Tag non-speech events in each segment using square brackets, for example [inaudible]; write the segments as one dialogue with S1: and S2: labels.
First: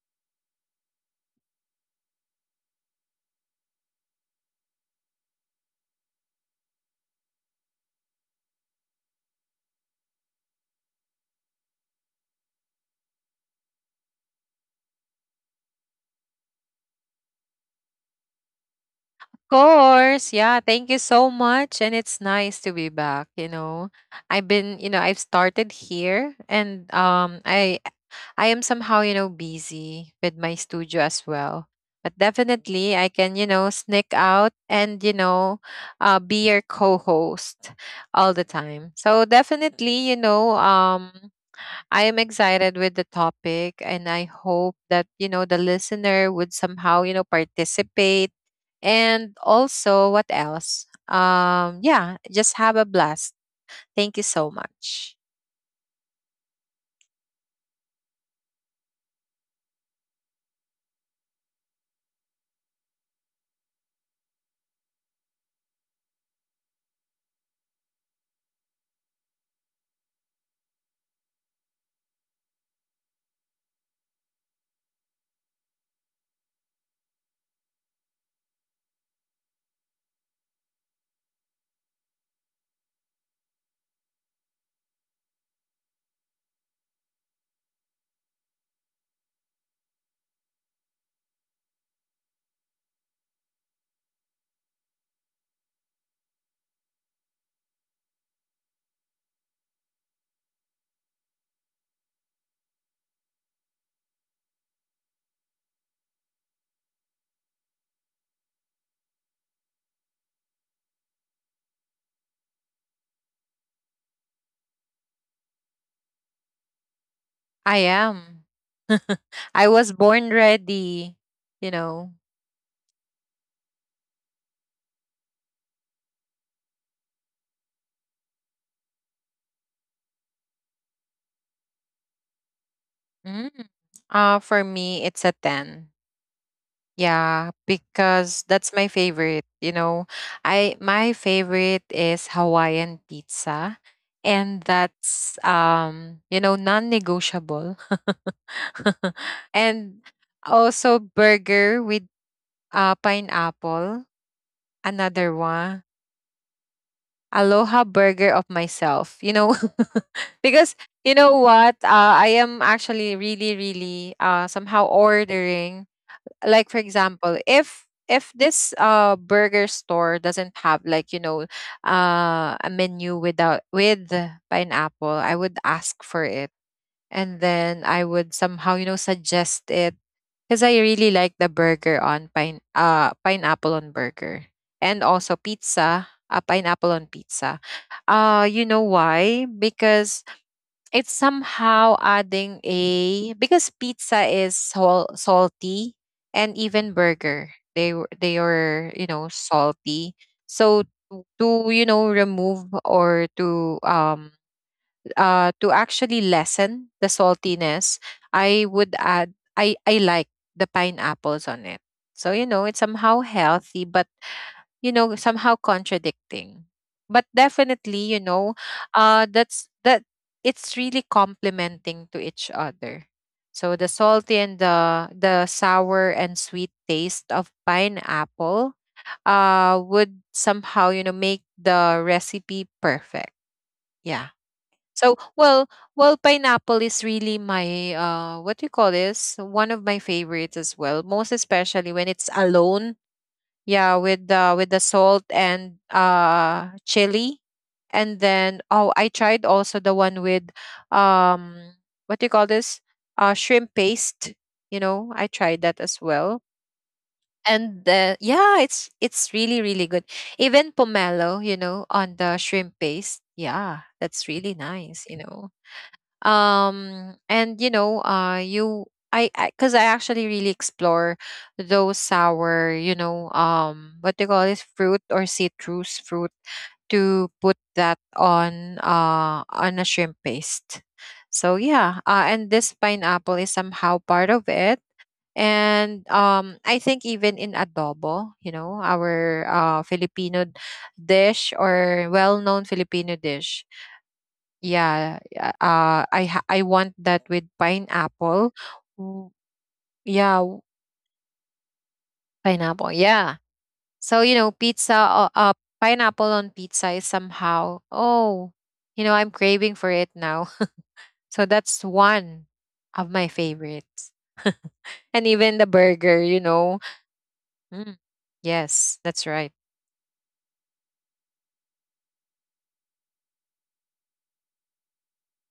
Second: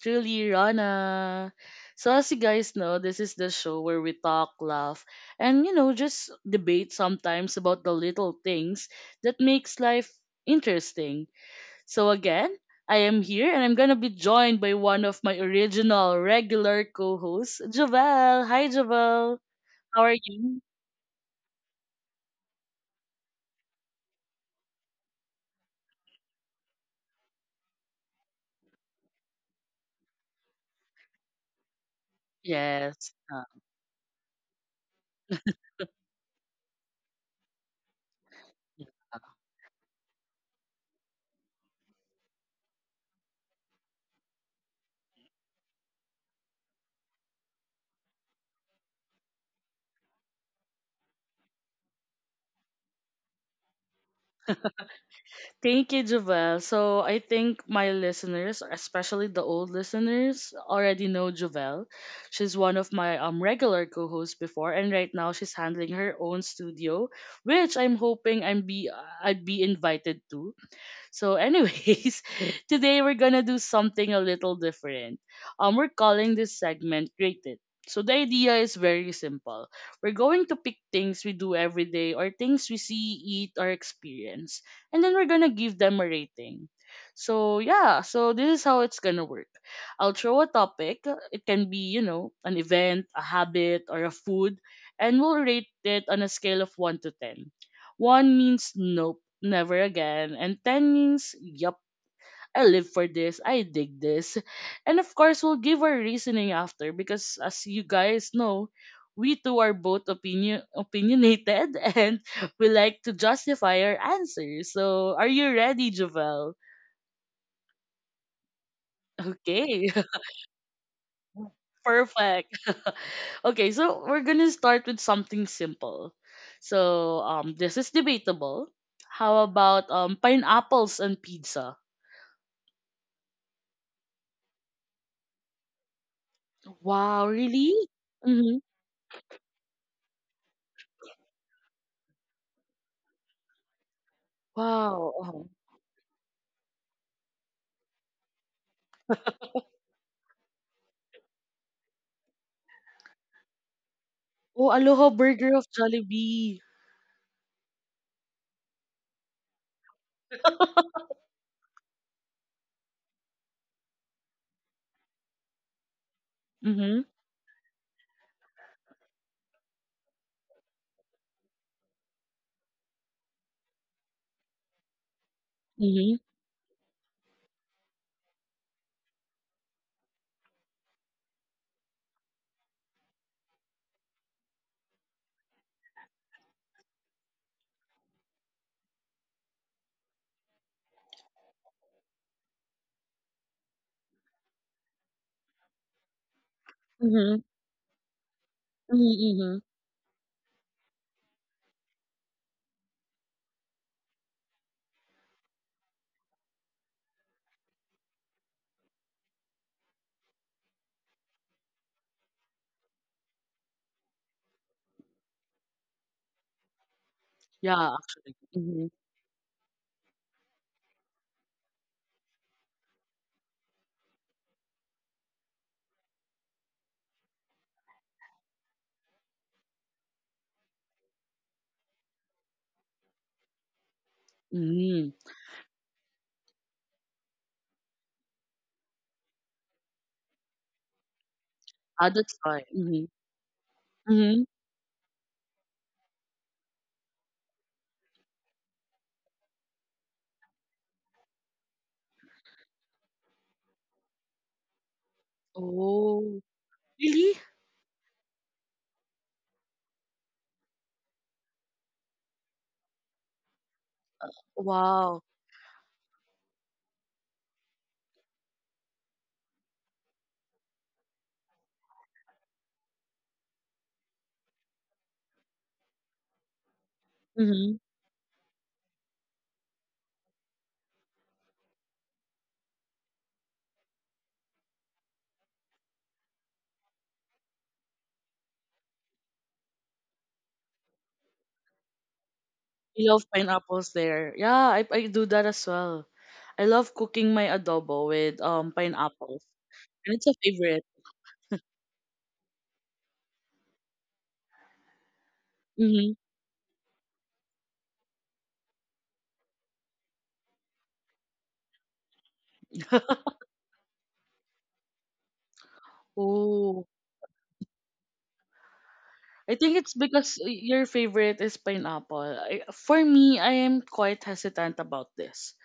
S1: truly, Rana. So as you guys know, this is the show where we talk, laugh, and just debate sometimes about the little things that makes life interesting. So again, I am here and I'm gonna be joined by one of my original regular co-hosts, Javel. Hi Javel. How are
S2: Course. Yeah,
S1: you?
S2: thank you so much. And it's nice to be back. I've been, you know, I've started here and I am somehow, busy with my studio as well. But definitely I
S1: Yes.
S2: can, sneak out and be your co-host all the
S1: Yeah.
S2: time. So definitely, I am excited with the topic, and I hope that, the listener would somehow, participate. And also, what else? Yeah, just have a blast. Thank you so much.
S1: Thank you, Jovel. So I think my listeners, especially the old listeners, already know Jovel. She's one of my regular co-hosts before, and right now she's handling her own studio, which I'm hoping I'd be invited to. So, anyways, [laughs] today we're gonna do something a little different. We're calling this segment Rate It. So the idea is very simple. We're going to pick things we do every day or things we see, eat, or experience, and then we're gonna give them a rating. So yeah, so this is how it's gonna work. I'll throw a topic. It can be, an event, a habit, or a food, and we'll rate it on a scale of 1 to 10. 1 means nope, never again. And tannings, yup, I live for this, I dig this. And of course, we'll give our reasoning after because as you guys know, we two are both opinionated [laughs] and we like to justify our answers. So, are you ready, Javel?
S2: I am. I
S1: Okay,
S2: was
S1: [laughs]
S2: born ready, you know.
S1: perfect. [laughs] Okay, so we're gonna start with something simple. So, this is debatable. How about pineapples and pizza?
S2: Mm. For me, it's a 10.
S1: Wow,
S2: Yeah,
S1: really?
S2: because
S1: Mm-hmm.
S2: that's my favorite. You know, I my favorite is Hawaiian pizza, and
S1: Wow.
S2: that's
S1: Oh,
S2: non-negotiable. [laughs] And also burger with pineapple,
S1: oh, Aloha
S2: another
S1: Burger of
S2: one.
S1: Jollibee.
S2: Aloha burger of myself. [laughs] Because you know what? I am actually really, really somehow ordering. Like, for
S1: Mm-hmm.
S2: example, if this burger store doesn't have, like, a menu without with pineapple, I would ask
S1: Mm-hmm.
S2: for it, and then I would somehow, suggest it, because I really like the burger on pineapple on burger, and also pizza a pineapple on pizza. Why? Because it's somehow adding a, because pizza is salty, and even
S1: Mm-hmm.
S2: burger, they are,
S1: Mm-hmm. Hmm.
S2: salty. So, to remove or to actually lessen the saltiness, I would add I like the pineapples on it. So, it's somehow healthy, but, somehow contradicting, but
S1: Yeah,
S2: definitely,
S1: actually. Mm-hmm.
S2: that's that it's really complementing to each other. So the salty and the sour and sweet taste of pineapple would somehow, make the recipe perfect. Yeah. So,
S1: Mm-hmm.
S2: well, pineapple is really my, what do you call this, one of my favorites as well, most especially when
S1: Ah,
S2: it's
S1: that's why.
S2: alone.
S1: Mm-hmm.
S2: Yeah, with
S1: Mm-hmm.
S2: the with the salt and chili. And then, oh, I tried also the one with, um what do you call this, shrimp paste. I tried that as well.
S1: Oh, really?
S2: And yeah, it's really really good. Even pomelo, on the shrimp paste. Yeah, that's really nice you
S1: Wow.
S2: know And you know you I because I, 'cause I actually really explore those sour, what they call this, fruit, or citrus fruit, to put
S1: Mm-hmm.
S2: that on a shrimp paste. So yeah, and this pineapple is somehow part of it. And I think even in adobo, our Filipino dish, or well-known
S1: I
S2: Filipino
S1: love
S2: dish.
S1: pineapples there. Yeah, I
S2: Yeah,
S1: do that
S2: yeah,
S1: as
S2: uh,
S1: well.
S2: I ha- I
S1: I love
S2: want that
S1: cooking
S2: with
S1: my adobo with
S2: pineapple. W-
S1: pineapples. And it's a
S2: Yeah,
S1: favorite.
S2: pineapple. Yeah. So, pizza.
S1: Mm-hmm.
S2: Pineapple on pizza is somehow. Oh, I'm craving for it now. [laughs] So that's one of
S1: [laughs]
S2: my favorites. [laughs] And even the burger, you
S1: Oh,
S2: know. Mm, yes, that's
S1: I
S2: right.
S1: think it's because your favorite is pineapple. For me, I am quite hesitant about this.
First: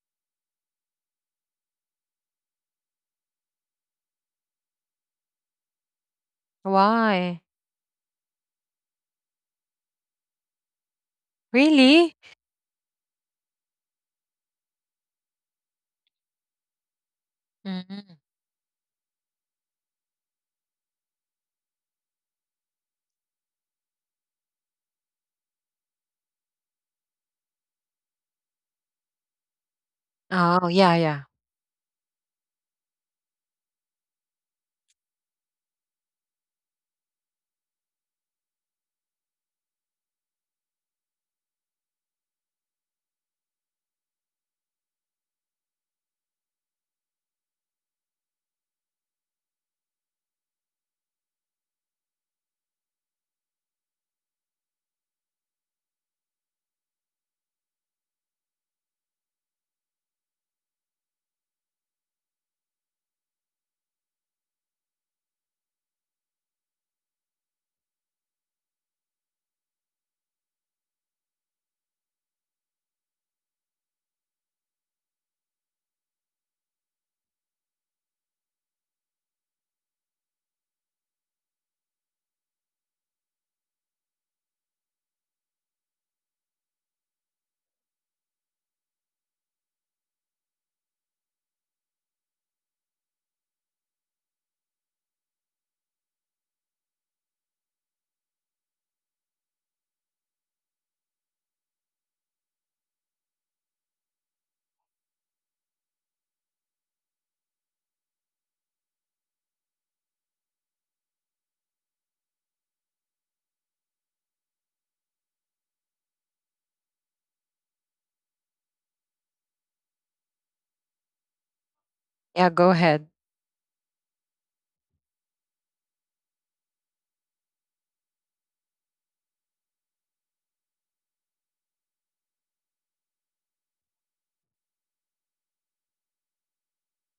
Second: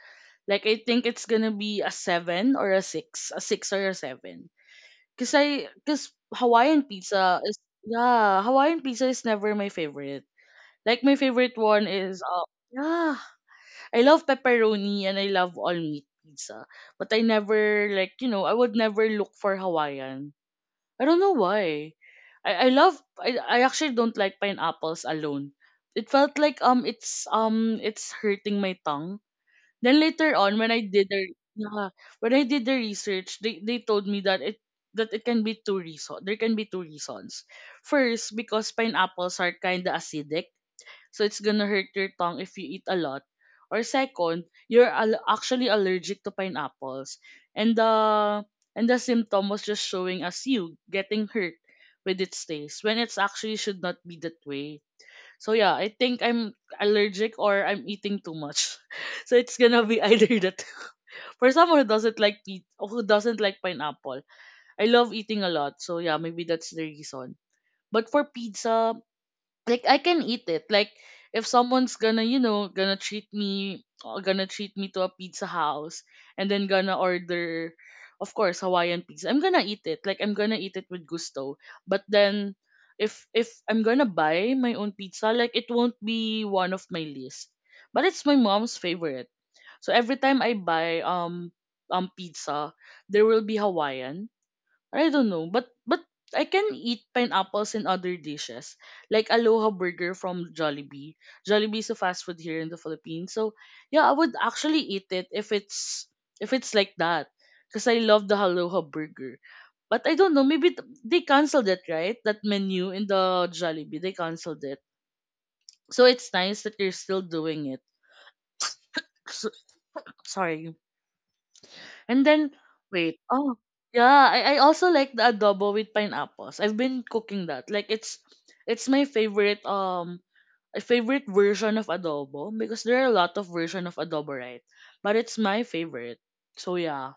S1: Like I think it's gonna be a seven or a six or a seven. Cause Hawaiian pizza
S2: Why?
S1: is, yeah, Hawaiian pizza is never my favorite. Like my favorite one is,
S2: Really?
S1: yeah, I love pepperoni and I love all meat pizza, but I never like,
S2: Mm.
S1: I would never look for Hawaiian. I don't know why. I actually don't like pineapples alone. It felt like it's hurting my tongue. Then later on, when
S2: Oh,
S1: I
S2: yeah,
S1: did the
S2: yeah.
S1: yeah, when I did the research, they told me that it can be two reason there can be two reasons. First, because pineapples are kinda acidic so it's gonna hurt your tongue if you eat a lot. Or second, you're actually allergic to pineapples. And the symptom was just showing as you getting hurt with its taste when it's actually should not be that way. So yeah, I think I'm allergic or I'm eating too much. [laughs] So it's gonna be either that. [laughs] For someone who doesn't like who doesn't like pineapple, I love eating a lot. So yeah, maybe that's the reason. But for pizza, like I can eat it. Like if someone's gonna treat me to a pizza house and then gonna order, of course, Hawaiian pizza. I'm gonna eat it. Like I'm gonna eat it with gusto. But then if I'm gonna buy my own pizza, like it won't be one of my list. But it's my mom's favorite. So every time I buy pizza, there will be Hawaiian. I don't know, but I can eat pineapples in other dishes, like Aloha Burger from Jollibee. Jollibee is a fast food here in the Philippines, so yeah, I would actually eat it if it's like that, because I love the Aloha Burger. But I don't know, maybe they canceled it, right? That menu in the Jollibee, they canceled it. So it's nice that they are still doing it. So, sorry. And then
S2: Yeah, go
S1: wait,
S2: ahead.
S1: oh yeah, I also like the adobo with pineapples. I've been cooking that. Like it's my favorite a favorite version of adobo because there are a lot of version of adobo, right? But it's my favorite. So yeah.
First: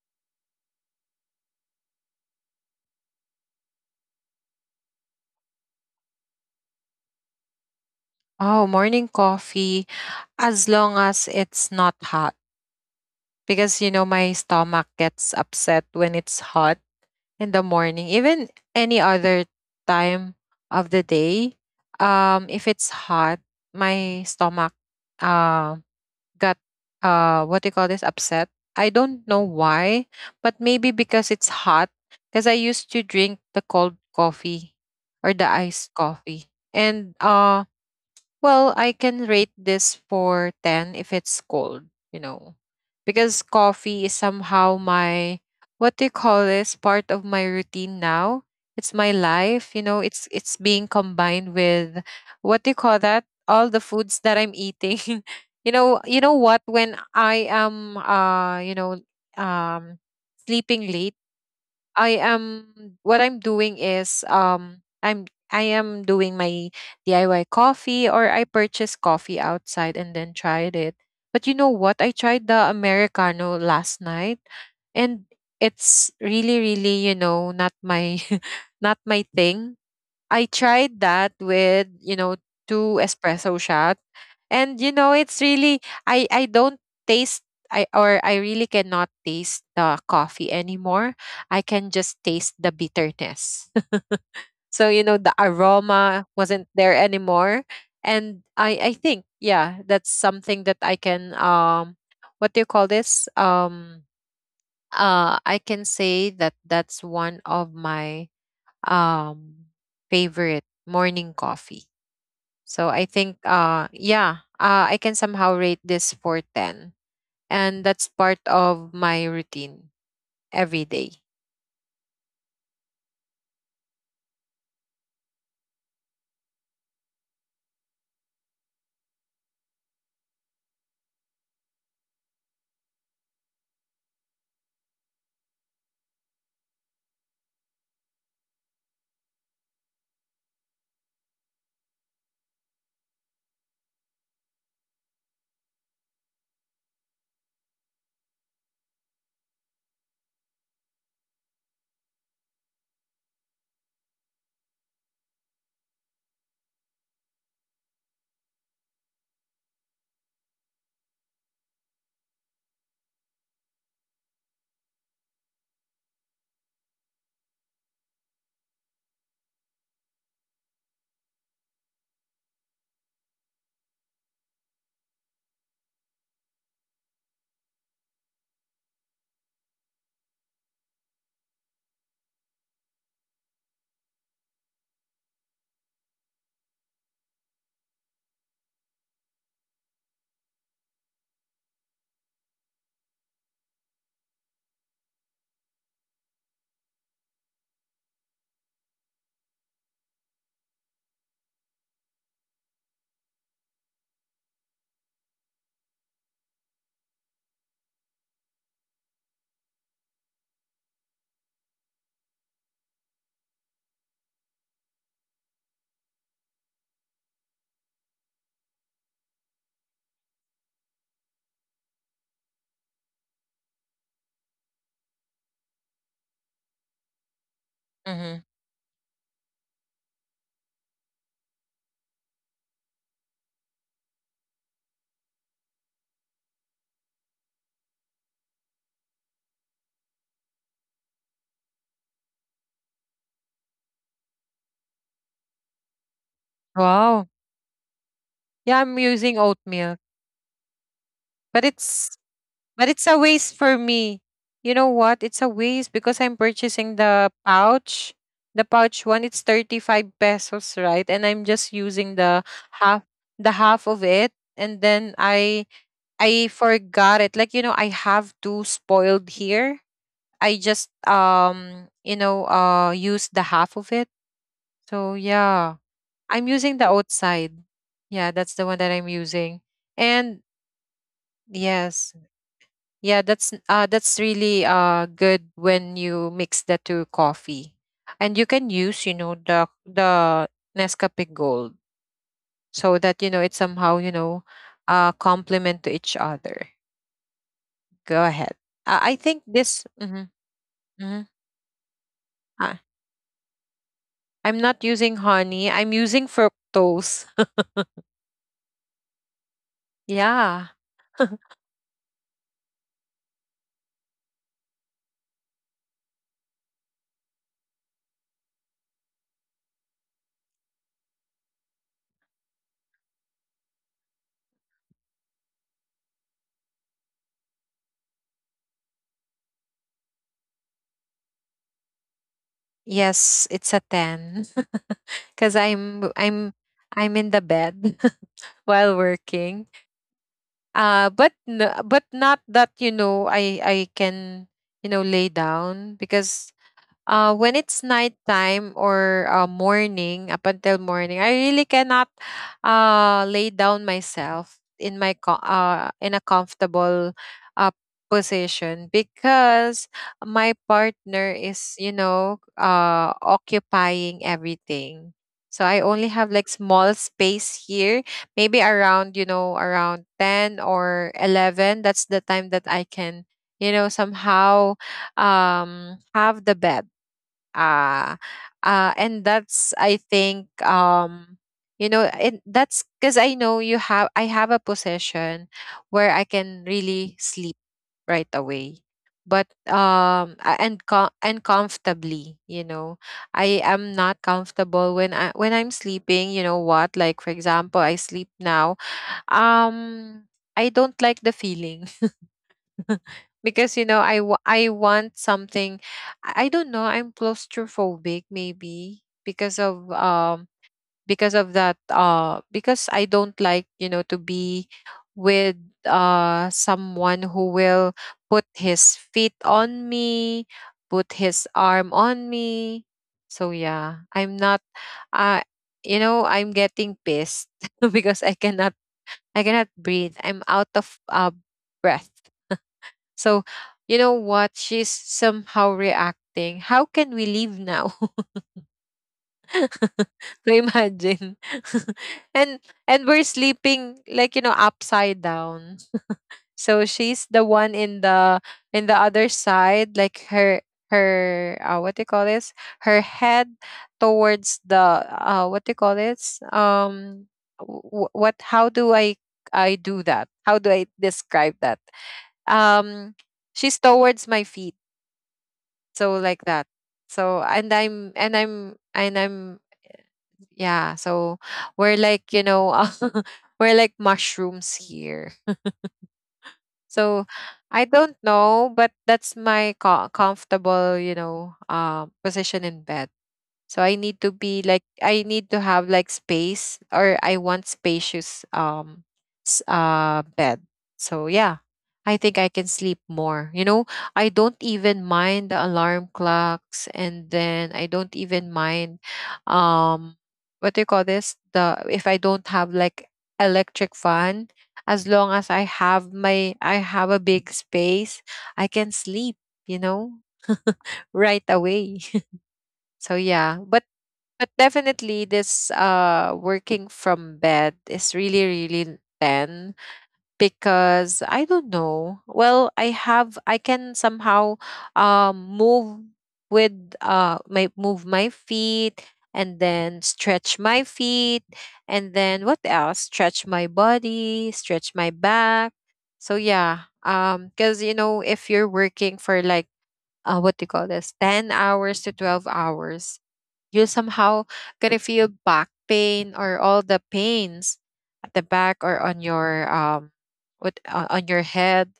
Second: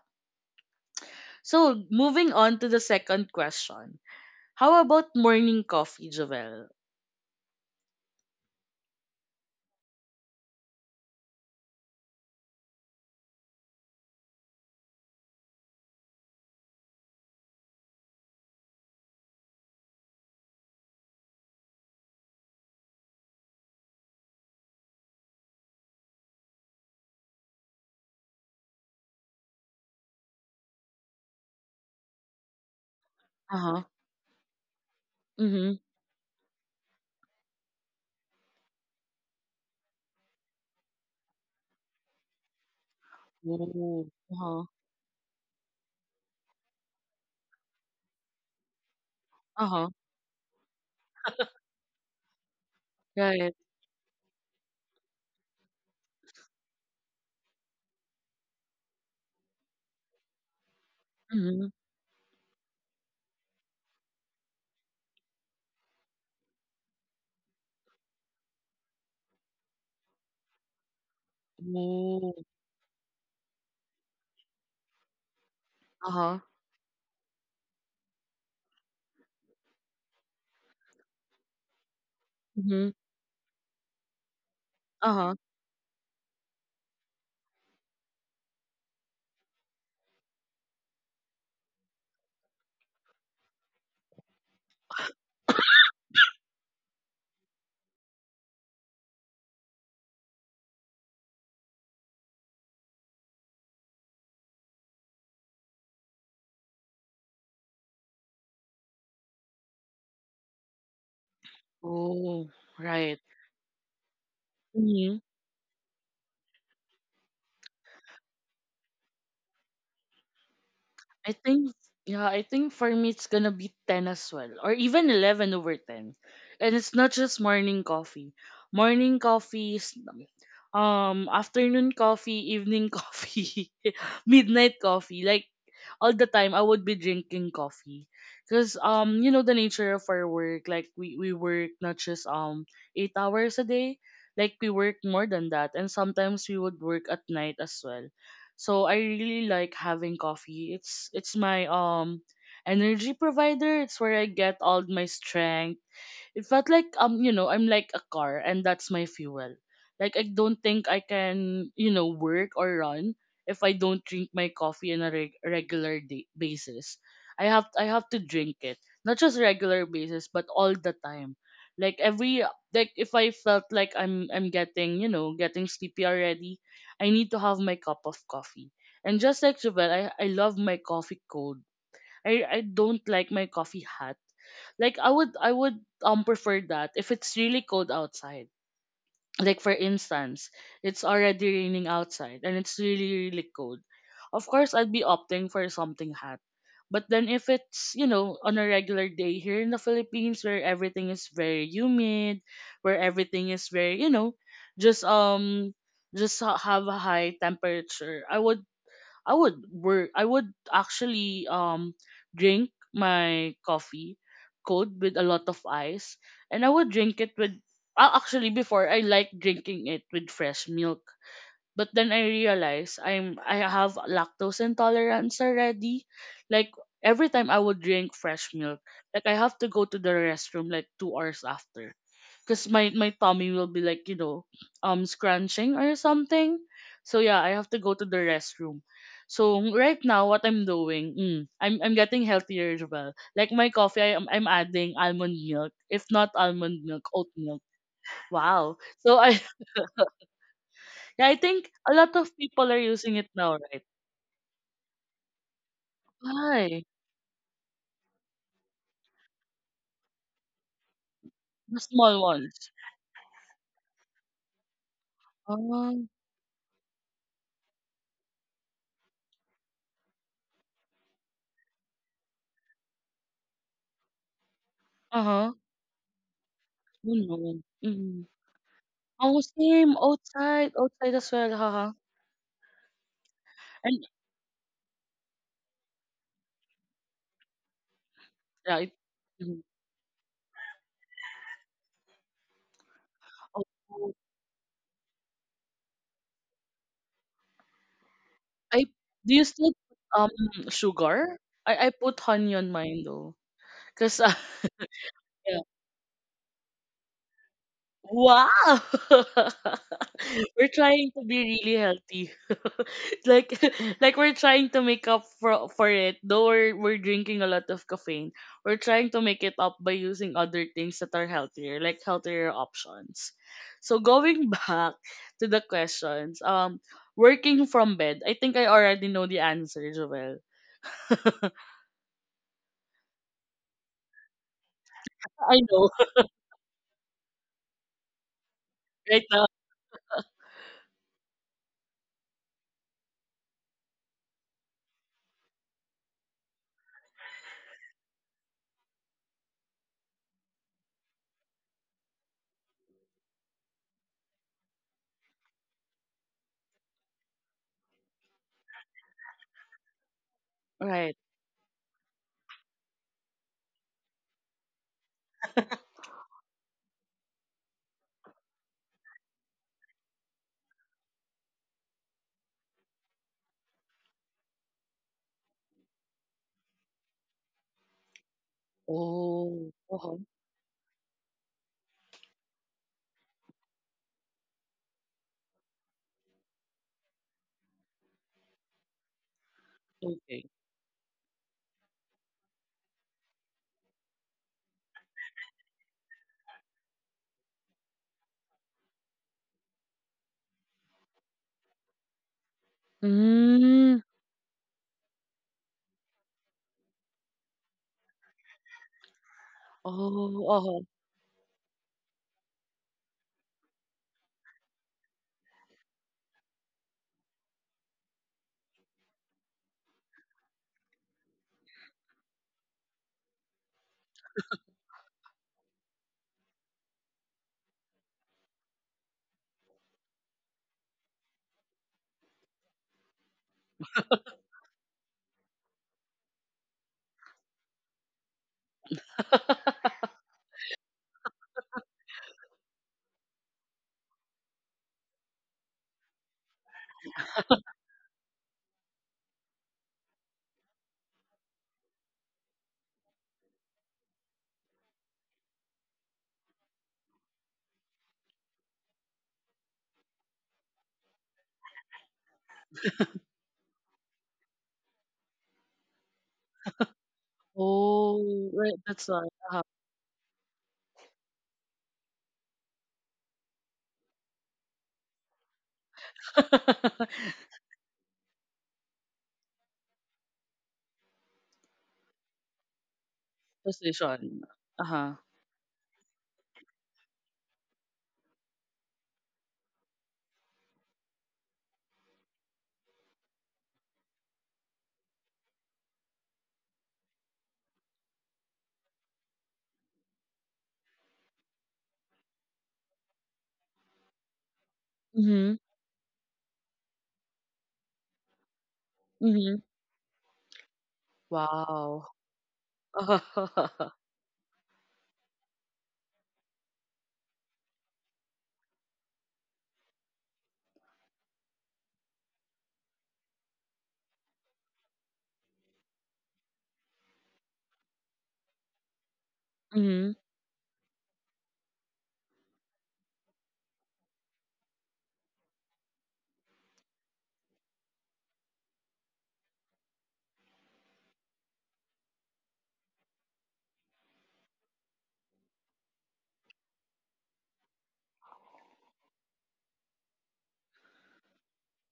S1: So moving on to the second question. How about morning coffee, Javel?
S2: Oh, morning coffee, as long as it's not hot, because my stomach gets upset when it's hot in the morning, even any other time of the day. If it's hot, my stomach uh got, what do you call this, upset. I don't know why, but maybe because it's hot, because I used to drink the cold
S1: Uh-huh.
S2: coffee or the iced
S1: Mm-hmm.
S2: coffee. And well, I can rate this for 10 if it's cold, because coffee is
S1: Ooh.
S2: somehow
S1: Uh-huh.
S2: my, what do you call this, part of my routine now. It's my life,
S1: Uh-huh.
S2: it's being combined with, what do you call that, all
S1: Right.
S2: the foods that I'm eating. [laughs] You know what, when I am, um sleeping late,
S1: Mm-hmm.
S2: I am what I'm doing is, I am doing my DIY coffee, or I purchase coffee outside and then tried it. But you know what? I tried
S1: Ooh.
S2: the Americano last night, and it's
S1: Uh-huh.
S2: really, really, not my, [laughs] not my thing. I tried that with, two
S1: Mm-hmm.
S2: espresso shot. And you know, it's
S1: Uh-huh.
S2: really, I don't taste I or I really cannot taste the coffee anymore. I can just taste the bitterness. [laughs] So, the aroma wasn't there anymore. And I think, yeah, that's something that I can, what do you call this, I can say that that's one of my, um favorite morning coffee.
S1: Oh.
S2: So I
S1: Right.
S2: think yeah, I can somehow rate this for 10, and that's part of my routine every day.
S1: I think, yeah, I think for me it's gonna be 10 as well, or even 11 over 10, and it's not just morning coffee. Morning coffee is, afternoon coffee, evening [laughs] coffee, midnight coffee. Like all the time I would be drinking coffee. Cause you know the nature of our work, like we work not just 8 hours a day, like we work more than that. And sometimes we would work at night as well. So I really like having coffee. It's my energy provider. It's where I get all my strength. It felt like, I'm like a car and that's my fuel. Like I don't think I can, work or run if I don't drink my coffee on a regular basis. I have to drink it. Not just regular basis, but all the time. Like every like if I felt like I'm getting sleepy already, I need to have my cup of coffee. And just like Jovel, I love my coffee cold. I don't like my coffee hot, like I would prefer that if it's really cold outside. Like for instance, it's already raining outside and it's really really cold. Of course, I'd be opting for something hot. But then if it's, on a regular day here in the Philippines where everything is very humid, where everything is very, just um just have a high temperature, I would work. I would actually drink my coffee cold with a lot of ice, and I would drink it with. Actually, before I like drinking it with fresh milk, but then I realized I have lactose intolerance already. Like every time I would drink
S2: Mm-hmm.
S1: fresh milk, like I have to go to the restroom like 2 hours after because my tummy will be like, scrunching or something. So yeah, I have to go to the restroom. So right now what I'm doing, I'm getting healthier as well. Like my coffee, I'm adding almond milk, if not almond milk,
S2: Wow.
S1: oat milk. Wow.
S2: Yeah, I'm
S1: So
S2: using
S1: I,
S2: oat
S1: [laughs]
S2: milk,
S1: yeah, I
S2: but
S1: think a lot of people are
S2: it's a
S1: using it
S2: waste
S1: now,
S2: for
S1: right?
S2: me. You know what? It's a waste, because I'm
S1: Why?
S2: purchasing the pouch. The pouch one, it's 35 pesos, right? And I'm just
S1: The
S2: using
S1: small ones.
S2: half the half of it, and then I
S1: Oh.
S2: I forgot it. Like, I have two spoiled here. I just, used the half of it. So
S1: Uh-huh.
S2: yeah. I'm using the
S1: You
S2: outside.
S1: know. Mm.
S2: Yeah, that's the one that I'm
S1: Oh,
S2: using.
S1: same.
S2: And
S1: Outside as well, haha.
S2: yes. Yeah, that's
S1: And
S2: really good when you mix the two coffee. And you can
S1: yeah, it,
S2: use, the Nescafe Gold, so that, it
S1: Oh,
S2: somehow, complement to each other. Go ahead.
S1: I
S2: I
S1: do
S2: think
S1: you still
S2: this.
S1: put,
S2: Mhm. Hmm.
S1: sugar? I put honey on
S2: I,
S1: mine though, cause,
S2: I'm not using
S1: [laughs] yeah.
S2: honey. I'm using fructose.
S1: Wow, [laughs]
S2: [laughs] Yeah.
S1: we're trying to be really healthy, [laughs] like [laughs] like we're trying to make up for it. Though we're drinking a lot of caffeine, we're trying to make it up by using other things that are healthier, like healthier options. So going [laughs] back to the questions, working from bed, I think I already know the answer, Joel. [laughs]
S2: Yes, it's a 10. [laughs] Cuz
S1: I know,
S2: I'm in the bed [laughs] while
S1: [laughs] right now.
S2: working. But but not that, I can, lay down, because, when it's nighttime or, morning up until morning, I really cannot, lay down myself in my, in a comfortable, uh, position, because my
S1: Right.
S2: partner is, occupying everything. So I only have like small space here, maybe around you know around 10 or 11. That's the time that I can, somehow, have the bed, uh, and that's,
S1: Oh,
S2: I
S1: uh-huh,
S2: think, you know it that's because I know, you have I have a possession where I can really sleep right away. But,
S1: okay.
S2: and comfortably, I am not comfortable when, I when I'm sleeping. You know what, like, for example, I sleep now, um I don't like the feeling. [laughs] Because,
S1: Mm.
S2: I want something. I don't know, I'm claustrophobic, maybe because of,
S1: Oh,
S2: that, because I don't like, to be with, someone who will put his feet on me, put his arm on me. So yeah, I'm not, uh I'm getting pissed [laughs] because I cannot breathe. I'm out of breath. So, you know what? She's somehow reacting. How can we leave now?
S1: uh-huh.
S2: [laughs]
S1: [laughs]
S2: So imagine. [laughs] and and we're sleeping like, upside down. So she's the one in the other side, like her, what do you call this, her head towards the, what do you call this, what, how do I do that? How do I describe that? Um she's towards my feet, so like that. So and i'm and
S1: Oh,
S2: i'm
S1: right,
S2: and
S1: that's why,
S2: i'm
S1: uh-huh.
S2: yeah. So we're like, [laughs] we're like mushrooms here. So
S1: [laughs]
S2: I don't know, but that's my, comfortable, position in bed. So I need
S1: Position,
S2: to
S1: uh-huh.
S2: have like space, or I want spacious, bed. So yeah, I think I can sleep more. I don't even mind the alarm clocks, and then I don't even mind, um what do you call this, The if I don't have like electric fan, as long as
S1: Mhm,
S2: I have a big space, I can sleep,
S1: mhm.
S2: you know, right away.
S1: Wow.
S2: [laughs] So yeah, but,
S1: [laughs]
S2: definitely, this, working from bed is really, really 10, because I don't know. Well, I can somehow, move with, my move my feet, and then
S1: Mhm,
S2: stretch my feet, and then what else? Stretch my body, stretch my back. So yeah, because, if you're working for like, what do you call this, 10 hours to 12 hours, you somehow gonna feel back pain, or all the pains at the back, or on your, what on your head,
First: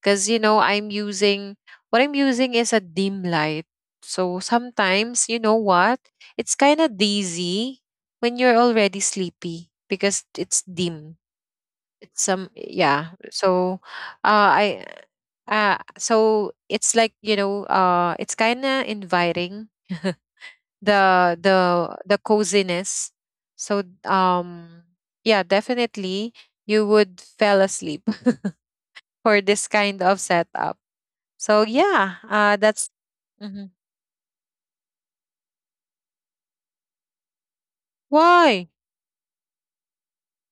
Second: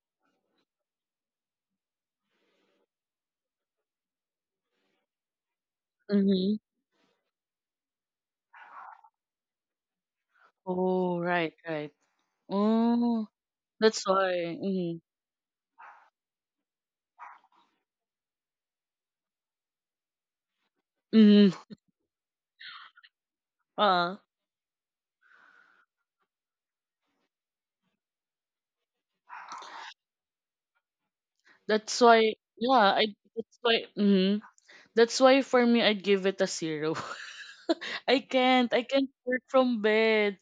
S2: because, you know I'm using what I'm using is a dim light. So sometimes, you know what, it's
S1: mhm.
S2: kind of dizzy when you're already sleepy, because it's dim.
S1: Oh, right, right.
S2: It's some Yeah.
S1: Oh,
S2: So
S1: that's why,
S2: I
S1: mhm,
S2: so it's like, it's kind of inviting [laughs] the
S1: mhm,
S2: the coziness. So
S1: uh-huh.
S2: yeah, definitely, you would fell asleep [laughs] for this kind of setup. So
S1: That's
S2: yeah,
S1: why,
S2: that's.
S1: yeah, I that's
S2: Mhm.
S1: why, mhm. That's why for me, I'd give it a 0. I
S2: Why?
S1: can't. I can't work from bed.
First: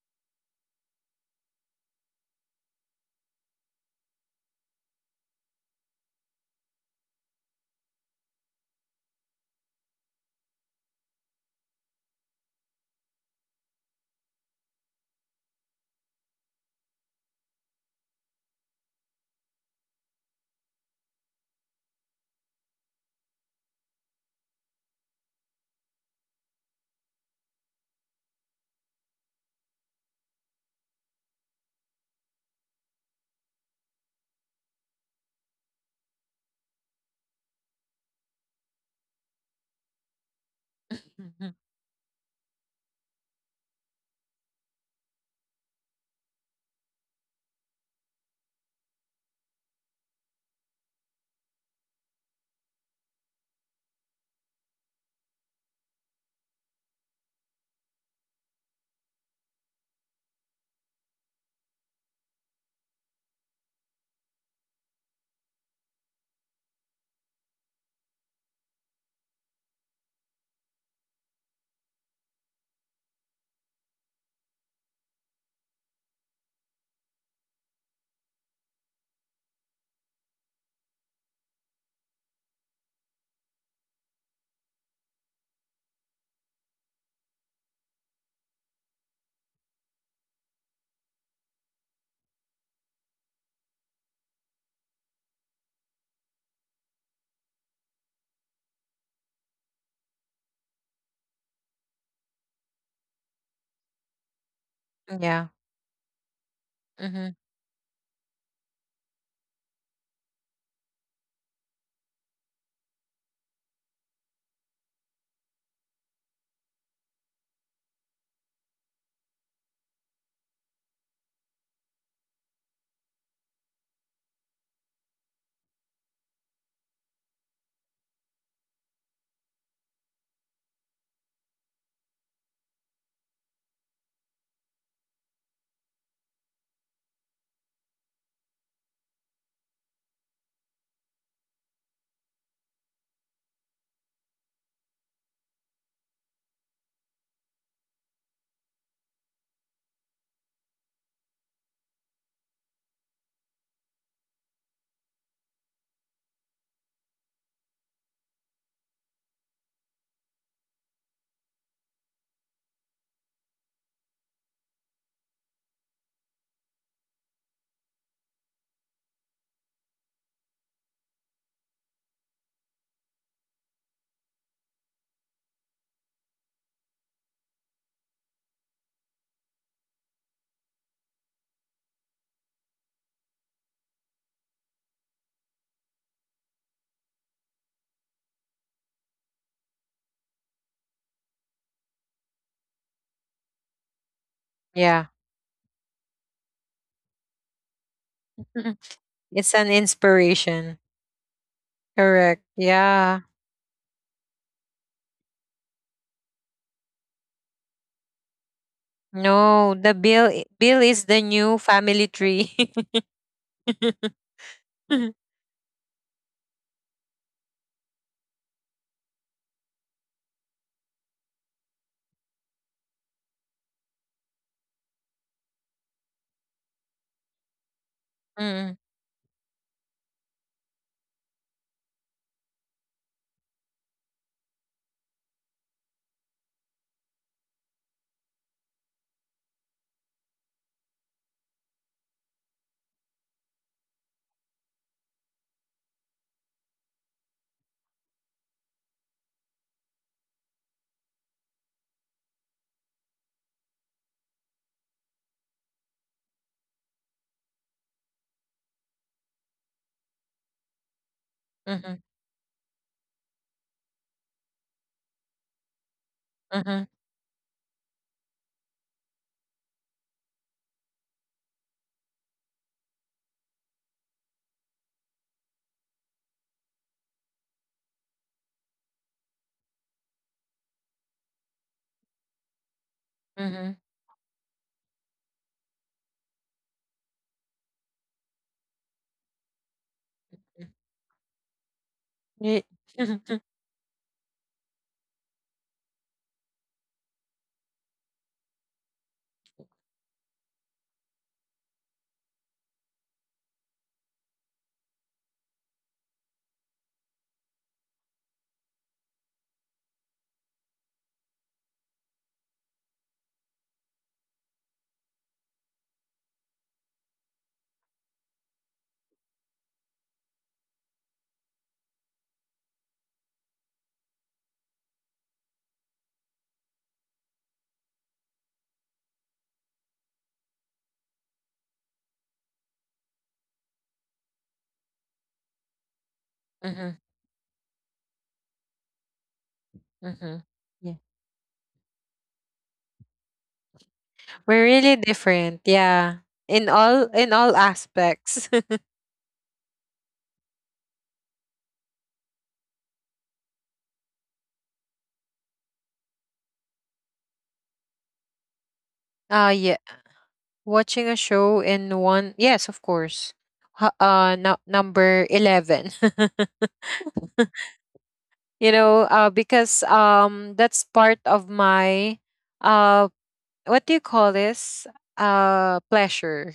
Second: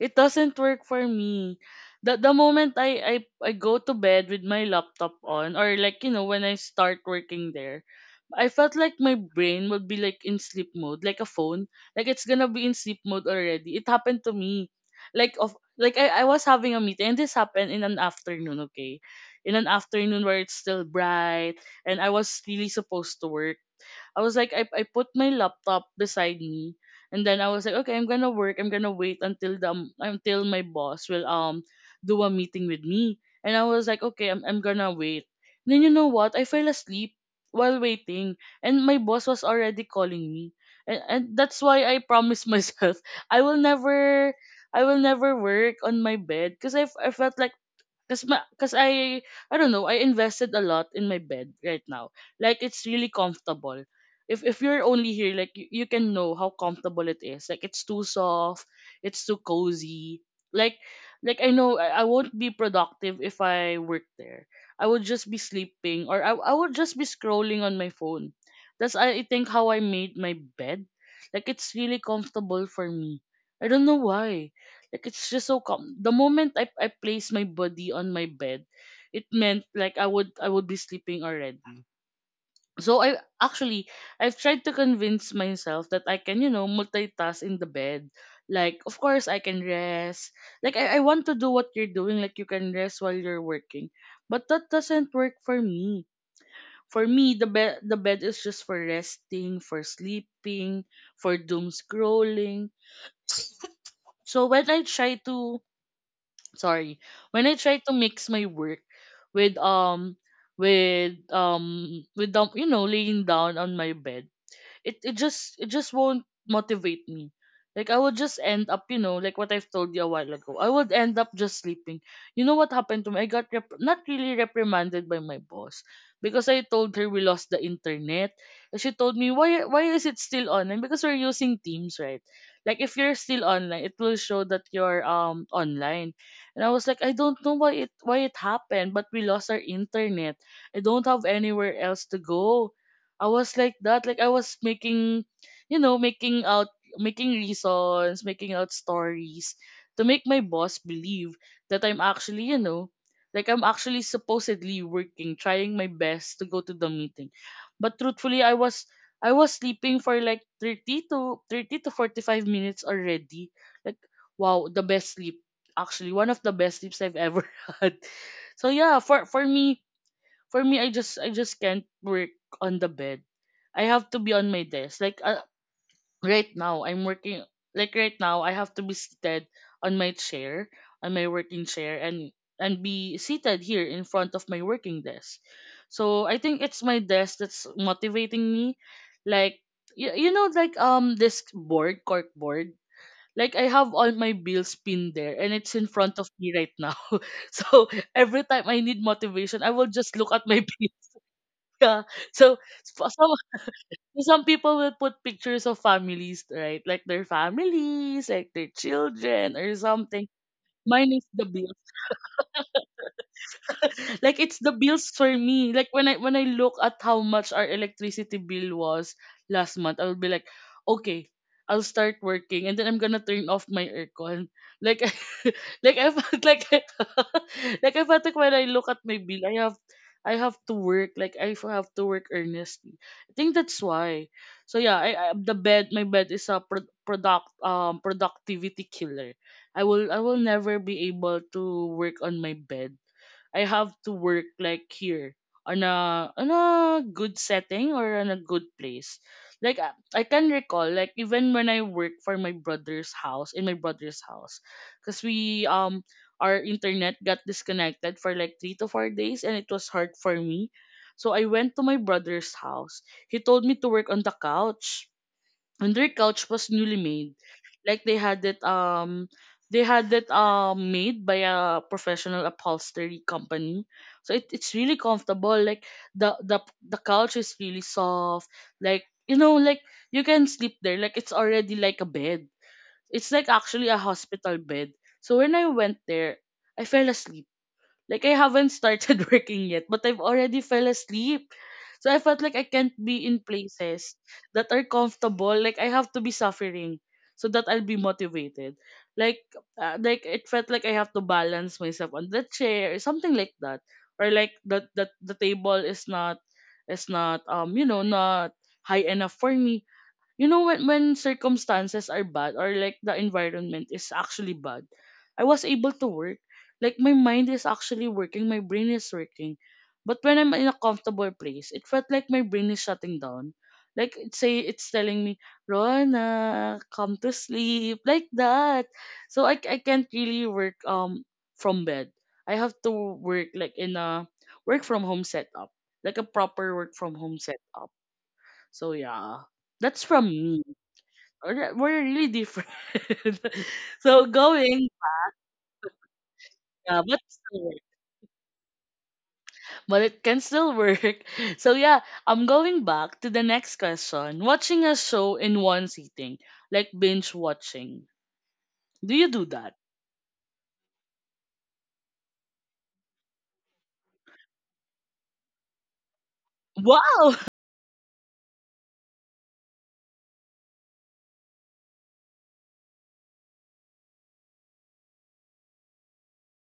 S1: It doesn't work for me. The moment I go to bed with my laptop on, or like, when I start working there, I felt like my brain would be like in sleep mode, like a phone. Like it's gonna be in sleep mode already. It happened to me. Like I was having a meeting and this happened in an afternoon, okay? In an afternoon where it's still bright and I was really supposed to work. I was like, I put my laptop beside me, and then I was like, okay, I'm gonna work. I'm gonna wait until my boss will do a meeting with me. And I was like, okay, I'm gonna wait. Then you know what? I fell asleep while waiting, and my boss was already calling me. And
S2: Mhm.
S1: that's why I promised [laughs] myself I will never, work on my bed, because I felt like. Cause, I don't know, I invested a lot in my bed right now. Like it's really comfortable. If you're only here, like you can know how comfortable it is. Like it's too soft, it's too cozy. Like like I know I won't be productive if I work there. I would just be sleeping or I would just be scrolling on my phone. That's I think how I made my bed. Like it's really comfortable for me. I don't know why. Like it's just so calm. The moment I place my body on my bed, it meant like I would be sleeping already. So I've tried to convince myself that I can, you know, multitask in the bed. Like of course I can rest. Like I want to do what you're doing, like you can rest while you're working. But that doesn't work for me. For me, the bed is just for resting, for sleeping, for doom scrolling. So when I try
S2: yeah
S1: to sorry,
S2: hmm
S1: when I try to mix my work with um with um with the laying down on my bed. It just won't motivate me. Like I would just end up, like what I've told you a while ago. I would end up just sleeping. You know what happened to me? I got not really reprimanded by my boss because I told her we lost the internet. And she told me, why is it still online? Because we're using Teams, right? Like if you're still online, it will show that you're online. And I was like, I don't know why it happened, but we lost our internet. I don't have anywhere else to go. I was like that. Like I was making, making out, making reasons, making out stories to make my boss believe that I'm actually, like I'm actually supposedly working, trying my best to go to the meeting. But truthfully, I was sleeping for like 30 to 30 to 45 minutes already. Like wow, the best sleep. Actually, one of the best sleeps I've ever [laughs] had. So yeah, for me I just can't work on the bed. I have to be on my desk, like, right now I'm working. Like right now I have to be seated on my chair, on my working chair, and be seated here in front of my working desk. So I think it's my desk that's motivating me. Like, like this board cork board, like I have all my bills pinned there,
S2: yeah.
S1: and it's in front of me right now. [laughs] So every time I need
S2: [laughs]
S1: motivation, I will
S2: It's an
S1: just look at my [laughs] bill,
S2: inspiration.
S1: yeah. So
S2: Correct,
S1: so some
S2: yeah.
S1: some people will put pictures of families, right? Like their families, like their children or
S2: No, the
S1: something.
S2: bill
S1: Mine is
S2: is the
S1: the.
S2: new family tree. [laughs]
S1: Like it's the bills for
S2: Mm-hmm.
S1: me. Like when I look at how much our electricity bill was last month, I'll be like, okay, I'll start working and then I'm gonna turn off my aircon. Like [laughs] like I felt like [laughs] like I felt like when I look at my bill, I have to work. Like I have to work earnestly. I think that's why. So yeah, I the bed my bed is a productivity killer. I will never be able to work on my bed. I have to work like here, on a good setting or on a good place. Like I can recall, like even when I work for my brother's house, in my brother's house, because we our internet got disconnected for like 3 to 4 days, and it was hard for me. So I went to my
S2: Mm-hmm.
S1: brother's house. He told me to work on the couch, and their couch was newly
S2: Mm-hmm.
S1: made, like they had it made by a professional upholstery company. So it's really comfortable, like the the the couch is really soft. Like you can sleep there. Like it's already like a bed. It's like
S2: Mm-hmm.
S1: actually a hospital bed. So when I went there, I fell asleep. Like I haven't started [laughs] working yet, but I've already fell asleep. So I felt like I
S2: Yeah.
S1: can't be in
S2: [laughs]
S1: places that are comfortable. Like I have to be suffering so that I'll be motivated. Like like it felt like I have to balance myself on the chair, something like that. Or like that the table is not, is not um you know not high enough for me. When circumstances are bad, or like the environment is actually bad, I was able to work. Like my mind is actually working, my brain is working. But when I'm in a comfortable place, it felt like my brain is shutting down. Like it's telling me, Rona, come to sleep, like that. So I can't really work from bed. I have to work, like, in a work from home setup, like a proper work
S2: Mhm.
S1: from home setup. So yeah, that's from
S2: Mhm.
S1: me. Alright, we're really different. [laughs] so
S2: We're
S1: going,
S2: really different, yeah. In
S1: yeah,
S2: all
S1: but
S2: in all
S1: still work.
S2: aspects.
S1: But it can still work. [laughs] So yeah, I'm going back to the next question. Watching a show in one sitting, like binge watching. Do you
S2: [laughs]
S1: do that?
S2: Yeah. Watching a show in one, yes, of course. No, number 11. [laughs]
S1: Wow. [laughs]
S2: You know, because that's part of my uh what do you call this, pleasure,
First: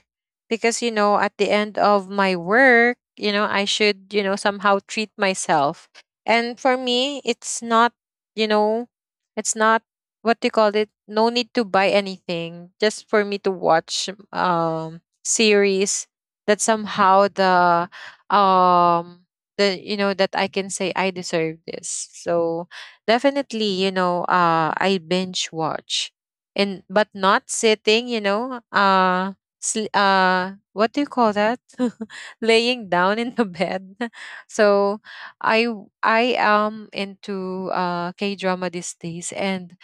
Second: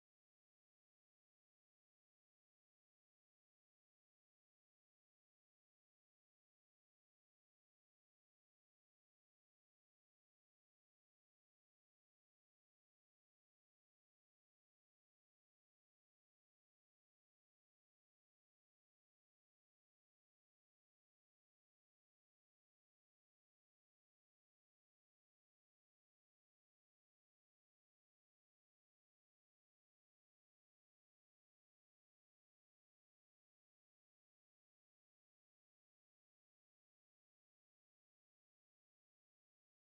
S2: because you know, at the end of my work, you know, I should, you know, somehow treat myself. And for me it's not, you know, it's not, what do you call it, no need to buy anything just for me to watch series that somehow the um the, you know, that I can say I deserve this. So definitely, you know, I binge watch. And but not sitting, you know, what do you call that, [laughs] laying down in the bed. [laughs] So I am into k drama these days, and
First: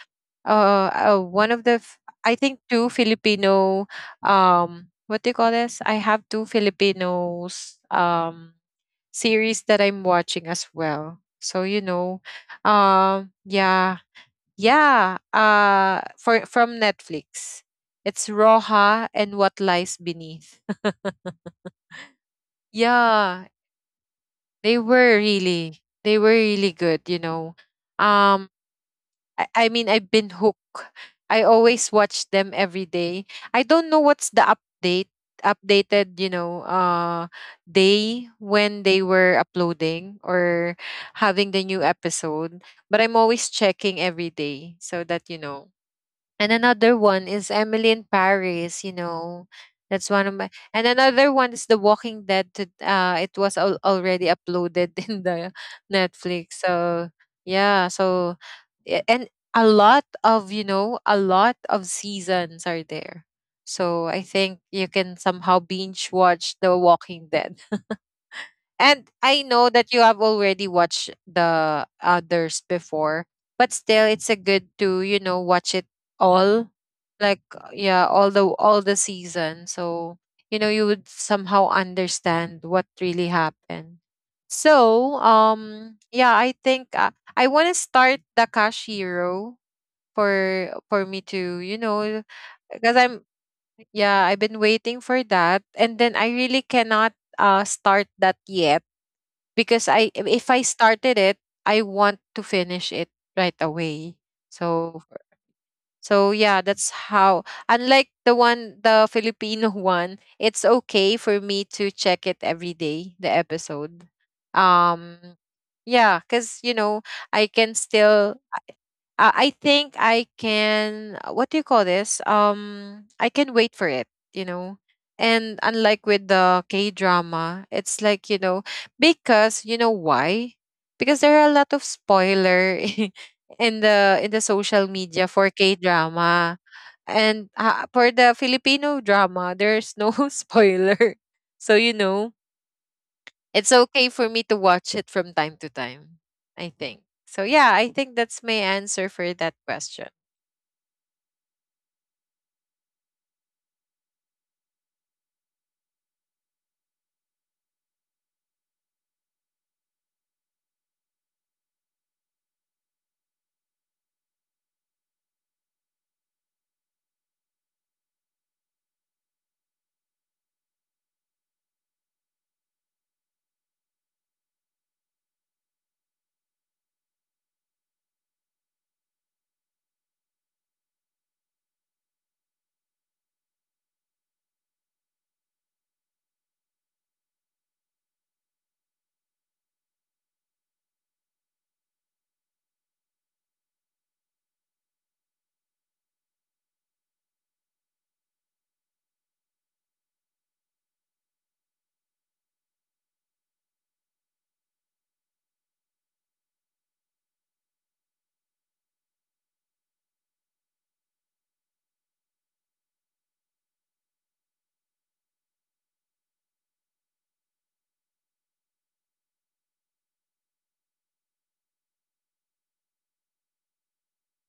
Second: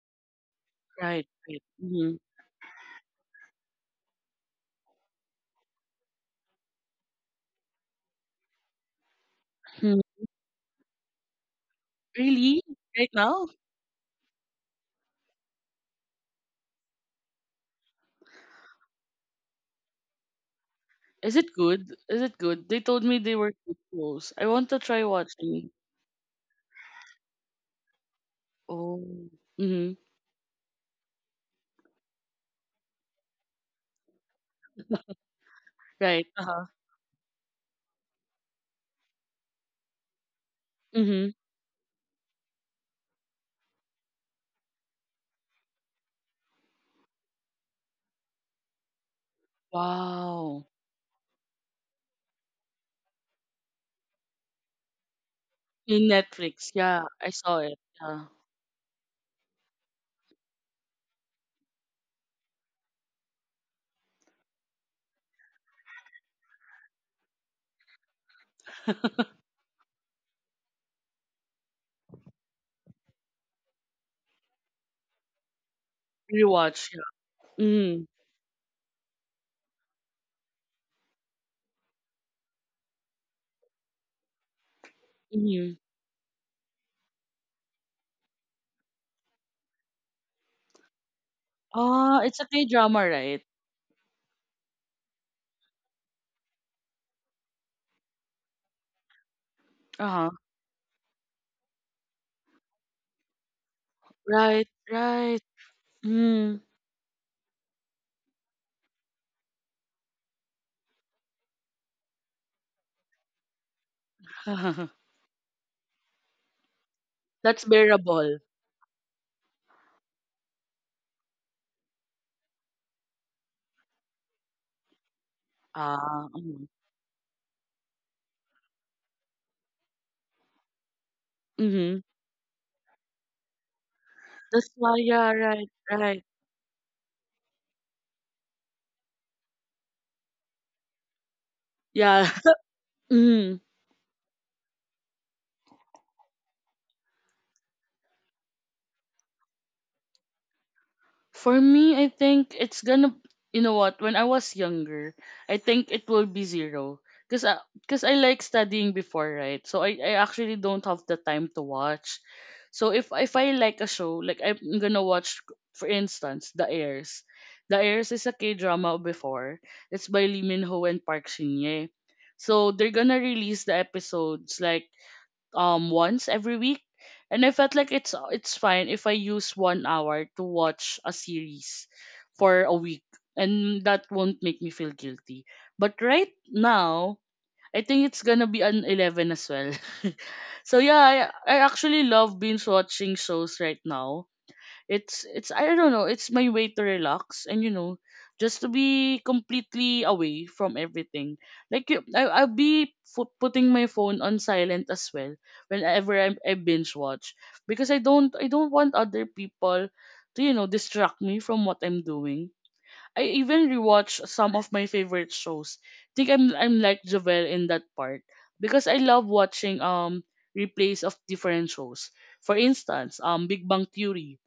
S2: uh,
S1: Right.
S2: one
S1: Right. Mhm.
S2: I think two Filipino what do you call this, I have two Filipinos, series that
S1: Hmm.
S2: I'm watching as well, so you know.
S1: Really? Right now?
S2: Yeah. Yeah, for from Netflix. It's Roja and What Lies Beneath.
S1: Is it good? Is it good? They told me they
S2: Yeah,
S1: were good shows. I want
S2: they
S1: to try
S2: were
S1: watching.
S2: really they were really good, you know. Um
S1: Oh.
S2: I mean
S1: Mm-hmm.
S2: I've been hooked. I always watch them every day. I don't know what's the update updated, you
S1: Right. Uh
S2: know,
S1: huh.
S2: day when they were uploading or
S1: Mm-hmm.
S2: having the new episode, but I'm always checking every day so that you know. And another one is Emily in Paris, you know. That's one of my,
S1: Wow.
S2: and another one is The Walking Dead. It was already uploaded [laughs] in the
S1: In
S2: Netflix.
S1: Netflix, yeah,
S2: So
S1: I saw it.
S2: yeah,
S1: Yeah.
S2: so and a lot of, you know, a lot of seasons are there. So I think you can somehow binge watch The Walking Dead.
S1: [laughs]
S2: And I know that you have already watched the others before, but still it's a good to, you know, watch it all.
S1: Rewatch,
S2: Like
S1: yeah.
S2: yeah,
S1: Mm.
S2: all the season. So, you know, you would somehow understand what really happened. So,
S1: Mm.
S2: yeah, I think I want to start the cash hero for me to, you
S1: Ah,
S2: know,
S1: it's a
S2: because
S1: K-drama,
S2: I'm,
S1: right?
S2: yeah, I've been waiting for that, and then I really cannot start that yet, because I,
S1: Uh-huh.
S2: if I started it, I want to finish it right away.
S1: Right,
S2: So,
S1: right.
S2: so yeah,
S1: Mm.
S2: that's how, unlike the one, the Filipino [laughs] one, it's okay for me to check it every day, the episode.
S1: [laughs]
S2: Um yeah, cuz you know, I
S1: That's
S2: can
S1: bearable.
S2: still I think I can what do you call this? I can wait for it, you know. And unlike
S1: Ah,
S2: with the
S1: mm.
S2: K drama, it's like, you know, because you know why? Because there are a lot of
S1: Hmm.
S2: spoiler [laughs] in the
S1: That's
S2: social
S1: why,
S2: media
S1: yeah,
S2: for
S1: right,
S2: K
S1: right.
S2: drama. And for the Filipino drama, there's no [laughs] spoiler. So you know,
S1: Yeah. [laughs] Mm.
S2: it's okay for me to watch it from time to time, I think. So yeah, I think that's my answer for that question.
S1: For me, I think it's gonna, you know what, when I was younger, I think it will be zero. Because I like studying before, right? So I actually don't have the time to watch. So if I like a show, like I'm gonna watch, for instance, The Heirs. The Heirs is a K drama before. It's by Lee Min Ho and Park Shin Ye. So they're gonna release the episodes like once every week, and I felt like it's fine if I use 1 hour to watch a series for a week, and that won't make me feel guilty. But right now I think it's gonna be an 11 as well. [laughs] So yeah, I actually love binge watching shows right now. It's I don't know, it's my way to relax, and just to be completely away from everything. Like I'll be putting my phone on silent as well whenever I binge watch, because I don't want other people to distract me from what I'm doing. I even rewatch some of my favorite shows. Think I'm like Javel in that part, because I love watching replays of different shows. For instance, Big Bang Theory,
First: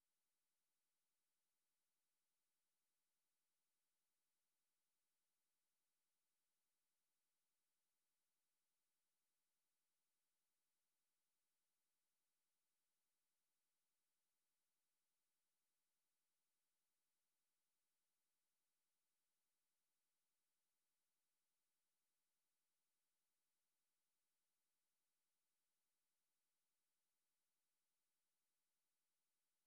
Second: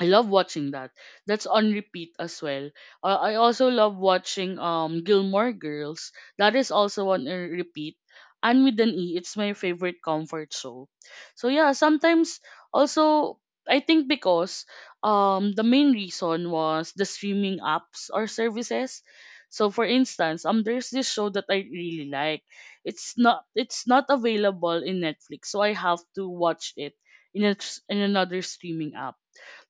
S1: I love watching that. That's on repeat as well. I also love watching Gilmore Girls. That is also on a repeat. And with an E, it's my favorite comfort show. So yeah, sometimes also, I think because the main reason was the streaming apps or services. So for instance, there's this show that I really like. It's not available in Netflix, so I have to watch it in a, in another streaming app.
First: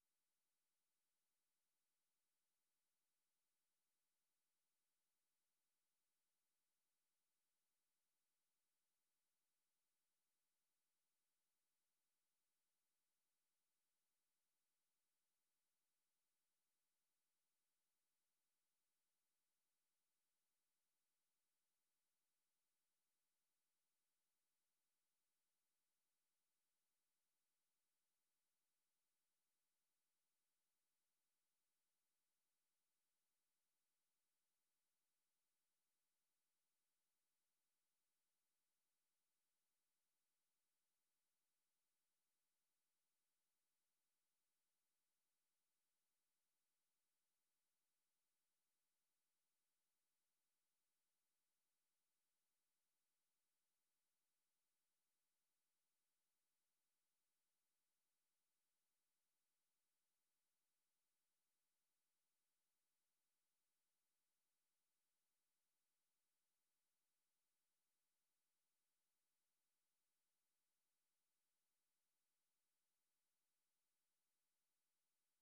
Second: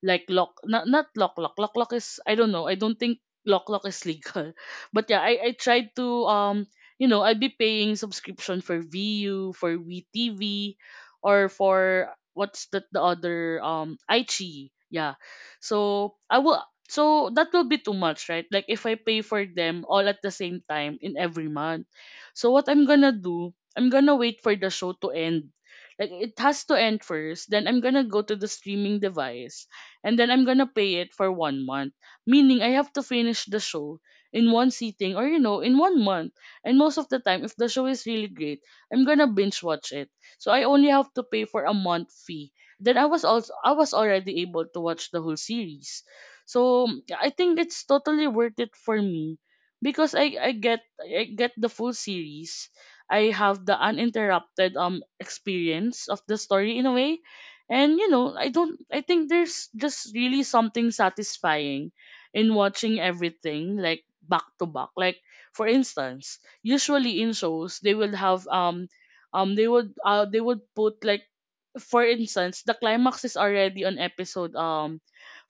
S1: Like lock, not lock lock is, I don't know, I don't think lock lock is legal, [laughs] but yeah, I tried to I'd be paying subscription for VU, for VTV, or for what's that, the other, iQIYI, yeah. So I will so that will be too much, right, like if I pay for them all at the same time, in every month. So what I'm gonna do, I'm gonna wait for the show to end, like it has to end first, then I'm gonna go to the streaming device, and then I'm gonna pay it for 1 month. Meaning I have to finish the show in one sitting, or in 1 month. And most of the time, if the show is really great, I'm gonna binge watch it. So I only have to pay for a month fee. Then I was already able to watch the whole series. So I think it's totally worth it for me, because I get the full series. I have the uninterrupted experience of the story in a way. And I don't I think there's just really something satisfying in watching everything, like, back to back. Like for instance, usually in shows they will have they would put, like, for instance, the climax is already on episode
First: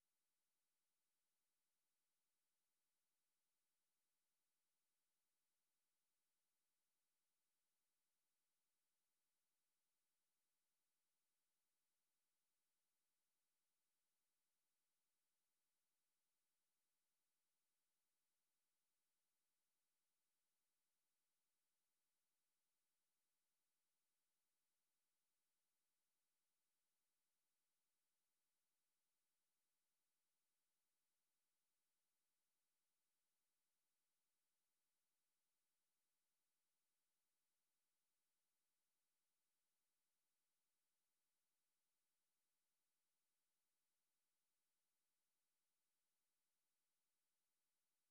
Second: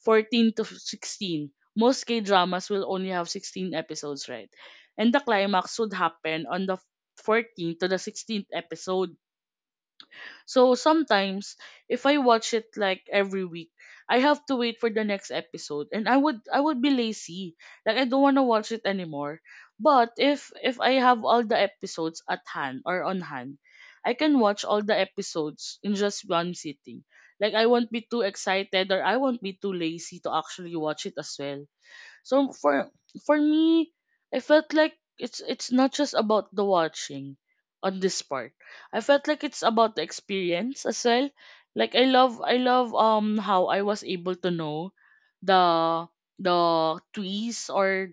S1: 14 to 16. Most K-dramas will only have 16 episodes, right? And the climax would happen on the 14th to the 16th episode. So sometimes if I watch it like every week, I have to wait for the next episode and I would be lazy. Like I don't want to watch it anymore. But if I have all the episodes at hand or on hand, I can watch all the episodes in just one sitting. Like I won't be too excited or I won't be too lazy to actually watch it as well. So for me, I felt like it's not just about the watching on this part. I felt like it's about the experience as well. Like I love how I was able to know the the trees or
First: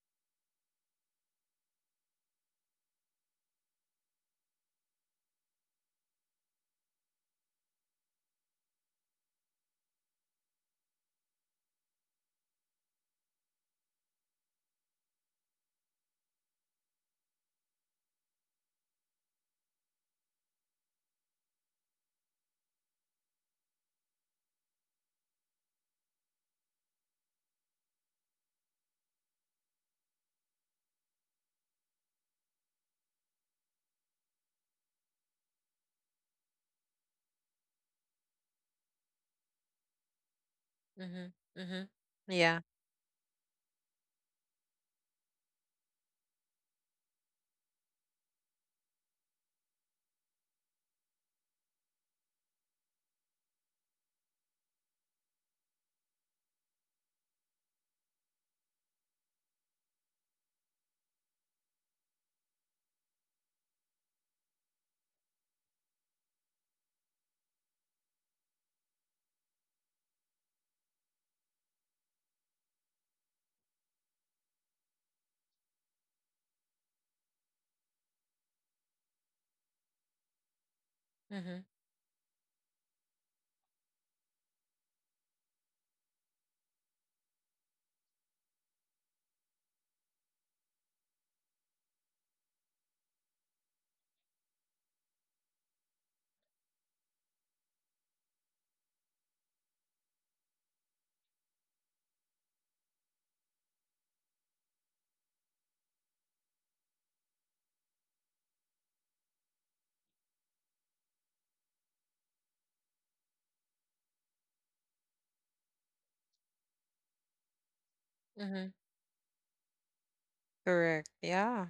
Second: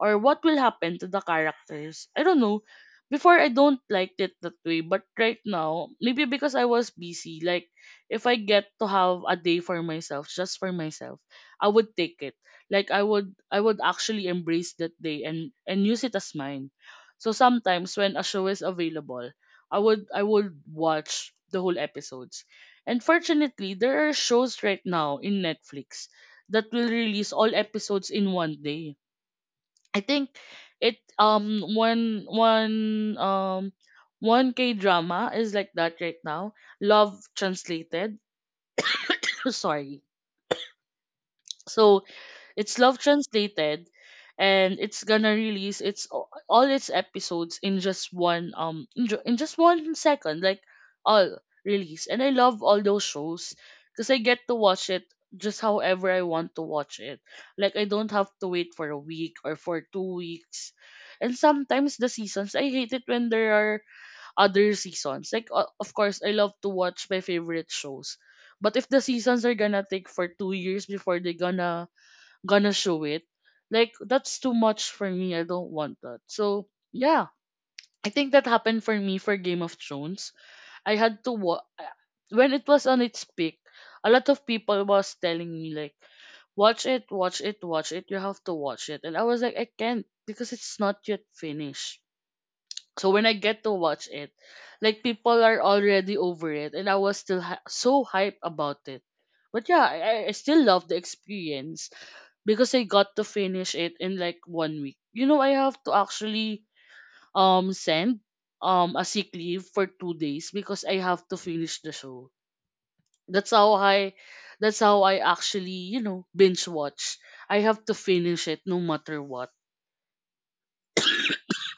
S1: or what will happen to the characters. I don't know. Before I don't liked it that way, but right now, maybe because I was busy, like if I get to have a day for myself, just for myself, I would take it, like I would actually embrace that day and use it as mine. So sometimes when a show is available, I would watch the whole episodes. And fortunately, there are shows right now in Netflix that will release all episodes in 1 day. I think it one one one k drama is like that right now. Love Translated. [coughs] Sorry.
S2: Mhm. Mhm.
S1: So
S2: Yeah.
S1: it's Love Translated, and it's gonna release its all its episodes in just 1 second, like, all release. And I love all those shows because I get to watch it just however I want to watch it. Like I don't have to wait for a week or for 2 weeks. And sometimes the seasons, I hate it when there are other seasons. Like, of course, I love to watch my favorite shows. But if the seasons are gonna take for 2 years before they gonna show it. Like, that's too much for me. I don't want that. So yeah, I think that happened for me for Game of Thrones. I had to watch
S2: Mhm.
S1: when it was on its peak. A lot of people was telling me like, watch it, watch it, watch it. You have to watch it, and I was like, I can't because it's not yet finished. So when I get to watch it, like, people are already over it, and I was still so hype about it. But yeah, I still love the experience because I got to finish it in like 1 week. You know, I have to actually send a sick leave for 2 days because I have to finish the show. That's how I that's how I actually, binge watch. I have to finish it no
S2: Mhm.
S1: matter what.
S2: Correct. Yeah.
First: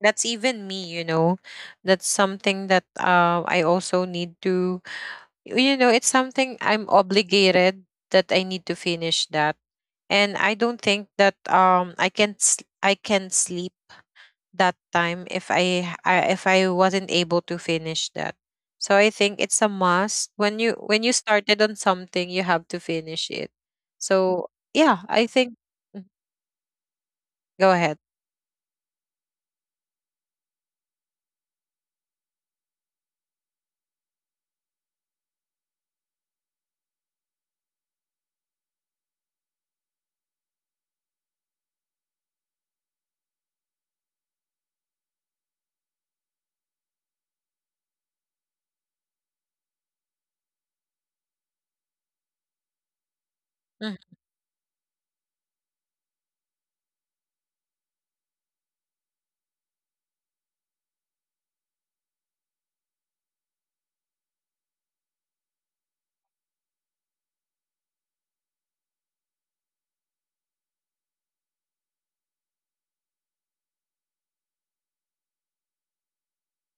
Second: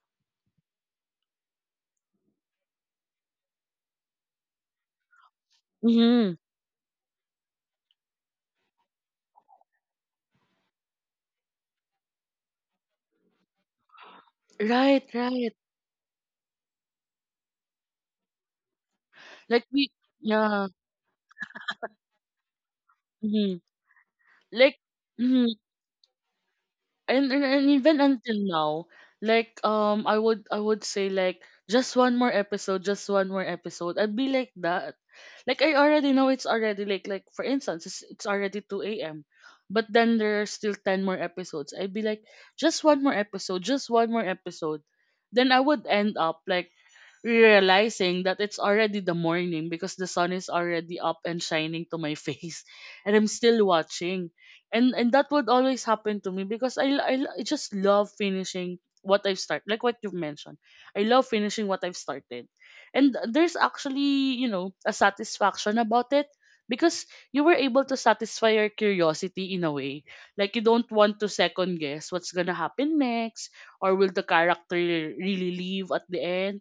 S2: That's even me, you know. That's something that I also need to, you know, it's
S1: Mm-hmm.
S2: something I'm obligated that I need to finish that. And I don't think that I I can sleep that
S1: Right,
S2: time if
S1: right.
S2: I, I if I wasn't able to finish that. So I think it's
S1: Like,
S2: a
S1: we
S2: must, when
S1: yeah.
S2: you, when you started on something you have to finish it.
S1: Mm-hmm.
S2: So
S1: Like,
S2: yeah, I
S1: mhm.
S2: think. Mhm.
S1: And
S2: Go ahead.
S1: even until now, like, I would say, like, just one more episode, just one more episode, I'd be like that. Like, I already know it's already, like for instance, it's already 2 a.m., but then there are still 10 more episodes. I'd be like, just one more episode, just one more episode. Then I would end up like realizing that it's already the morning because the sun is already up and shining to my [laughs] face, and I'm still
S2: Mm-hmm.
S1: watching. And that would always happen to me because I just love finishing what I've started. Like what you've mentioned. I love finishing what I've started. And there's actually, a satisfaction about it because you were able to satisfy your curiosity in a way. Like, you don't want to second guess what's gonna happen next, or will the character really leave at the end.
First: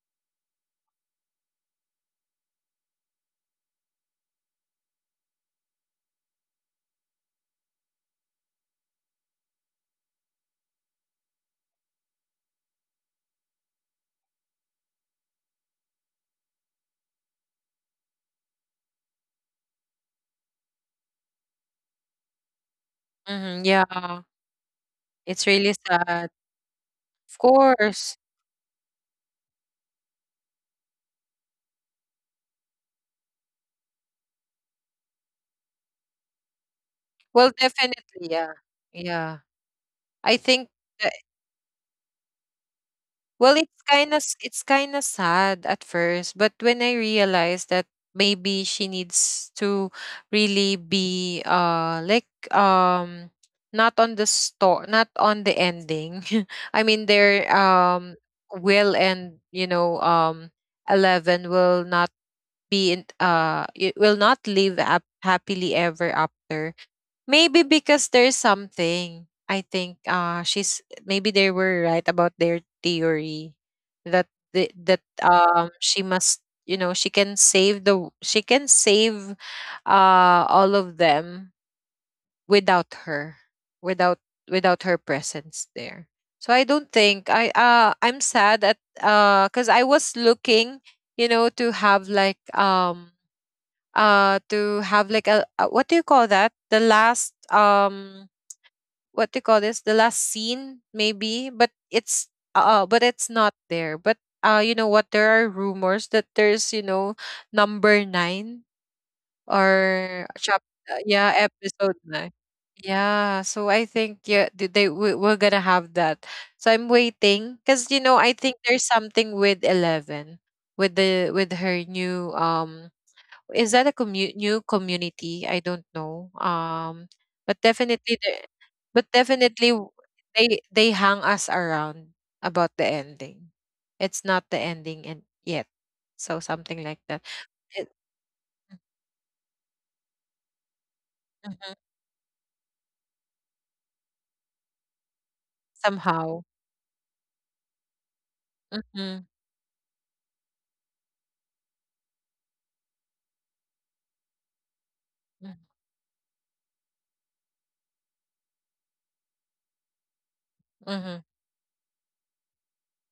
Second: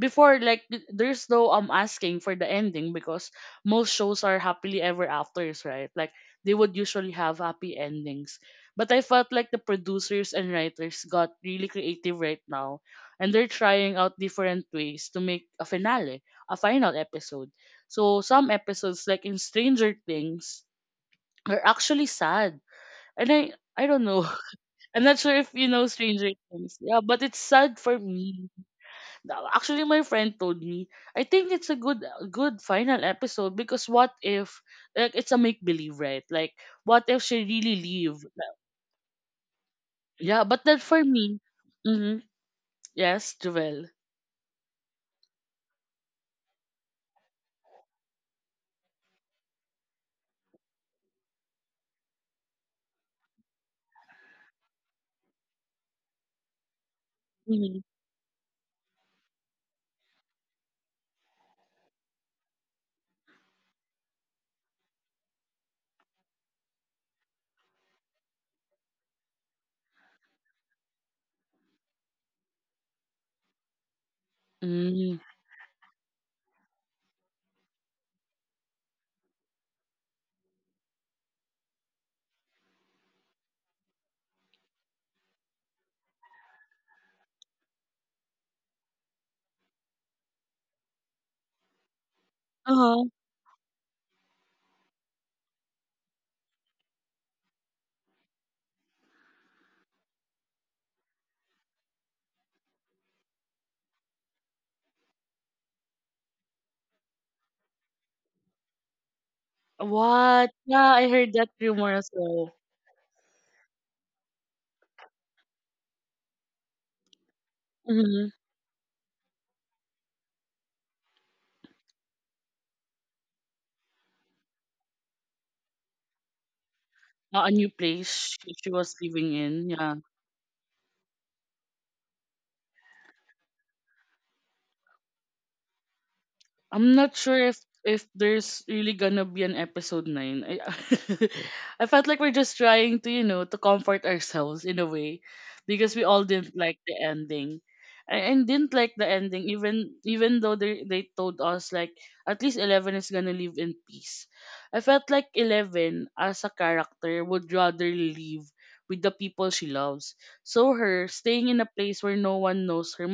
S1: Before, like, there's no asking for the ending because most shows are happily ever afters, right? Like, they would usually have happy endings. But I felt like the producers and writers got really creative right now, and they're trying out different ways to make a finale, a final episode. So some episodes, like in Stranger Things, are actually sad, and i
S2: Mm-hmm.
S1: i don't
S2: Yeah,
S1: know. [laughs] I'm not sure if
S2: it's
S1: you
S2: really
S1: know Stranger
S2: sad.
S1: Things. Yeah, but it's
S2: Of
S1: sad for
S2: course.
S1: me now. Actually, my friend told me, I think it's a good final episode because what if, like, it's a make believe, right? Like what if she
S2: Well,
S1: really leave?
S2: definitely, yeah. Yeah. I
S1: Yeah, but
S2: think
S1: then for
S2: uh,
S1: me, mm-hmm, yes,
S2: well, it's
S1: Jovel.
S2: kind of sad at first, but when I realized that maybe she needs to really be like not on the store, not on the ending. [laughs] I mean, their
S1: Mm-hmm.
S2: will, and you know 11 will not be in it will not live up happily ever after. Maybe because there's something, I think she's, maybe they were right about their theory, that that
S1: Mm-hmm.
S2: she must, you know, she can save all of them without her, without, without her presence there. So I don't think I I'm sad at cuz I was looking, you know,
S1: Uh-huh.
S2: to have like a, what do you call that, the last what they call this, the last scene maybe, but it's not there. But you know what, there are rumors that there's, you know, number nine or
S1: What?
S2: chap,
S1: Yeah, I heard
S2: yeah,
S1: that rumor
S2: episode
S1: as
S2: nine.
S1: well.
S2: Yeah, so I think, yeah, we're gonna have that. So I'm waiting, because you know,
S1: Mm-hmm.
S2: I think there's something with 11, with the, with her new is that a commu, new community? I don't know.
S1: A
S2: But
S1: new
S2: definitely the,
S1: place she was
S2: but
S1: living
S2: definitely
S1: in. Yeah.
S2: they hang us around about the ending. It's not the ending and yet. So something
S1: I'm
S2: like
S1: not
S2: that.
S1: sure if
S2: It,
S1: if there's really gonna be an episode 9. I
S2: mhm,
S1: [laughs] I felt like we're just trying to comfort ourselves in a way, because we all
S2: somehow.
S1: didn't like the ending, and didn't like the
S2: Mhm.
S1: ending, even though they told us, like, at least Eleven is gonna live in peace. I felt like
S2: Mm.
S1: Eleven as a character would rather live with the people she loves. So her
S2: Mhm.
S1: staying in a place where no one knows her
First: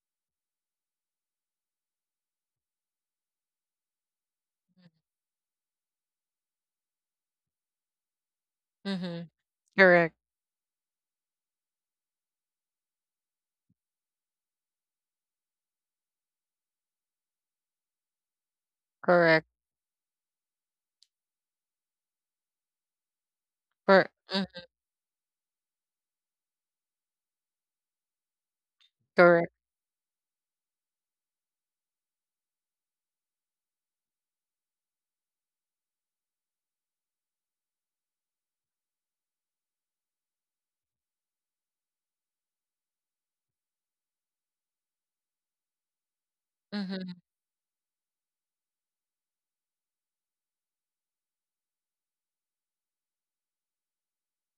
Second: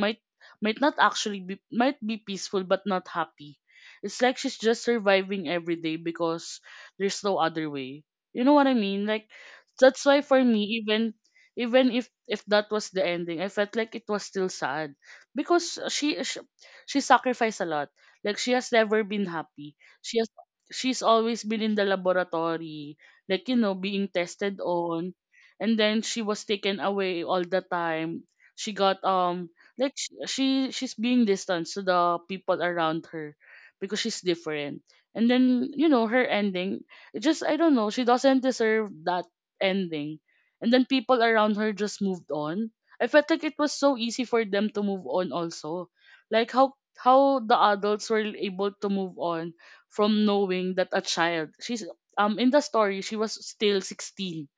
S1: might not actually be, might be peaceful but not happy. It's like she's just surviving every day because there's no other way. You know what I mean? Like,
S2: Mhm.
S1: that's
S2: Correct.
S1: why for me, even if that was the ending, I felt like it was still sad because she sacrificed a lot. Like, she has never been
S2: Correct.
S1: happy. She has she's always been in the laboratory, like, being tested
S2: Mhm.
S1: on, and then she was taken away all the time. She got
S2: Correct.
S1: like, she's being distant to the people around her because she's different. And then, her ending, it just, I don't know, she doesn't deserve that ending. And then people around her just moved on. I felt like it was so easy for them to move on also, like how
S2: Mhm.
S1: how the adults were able to move on from knowing that a child, she's in the story she was still 16.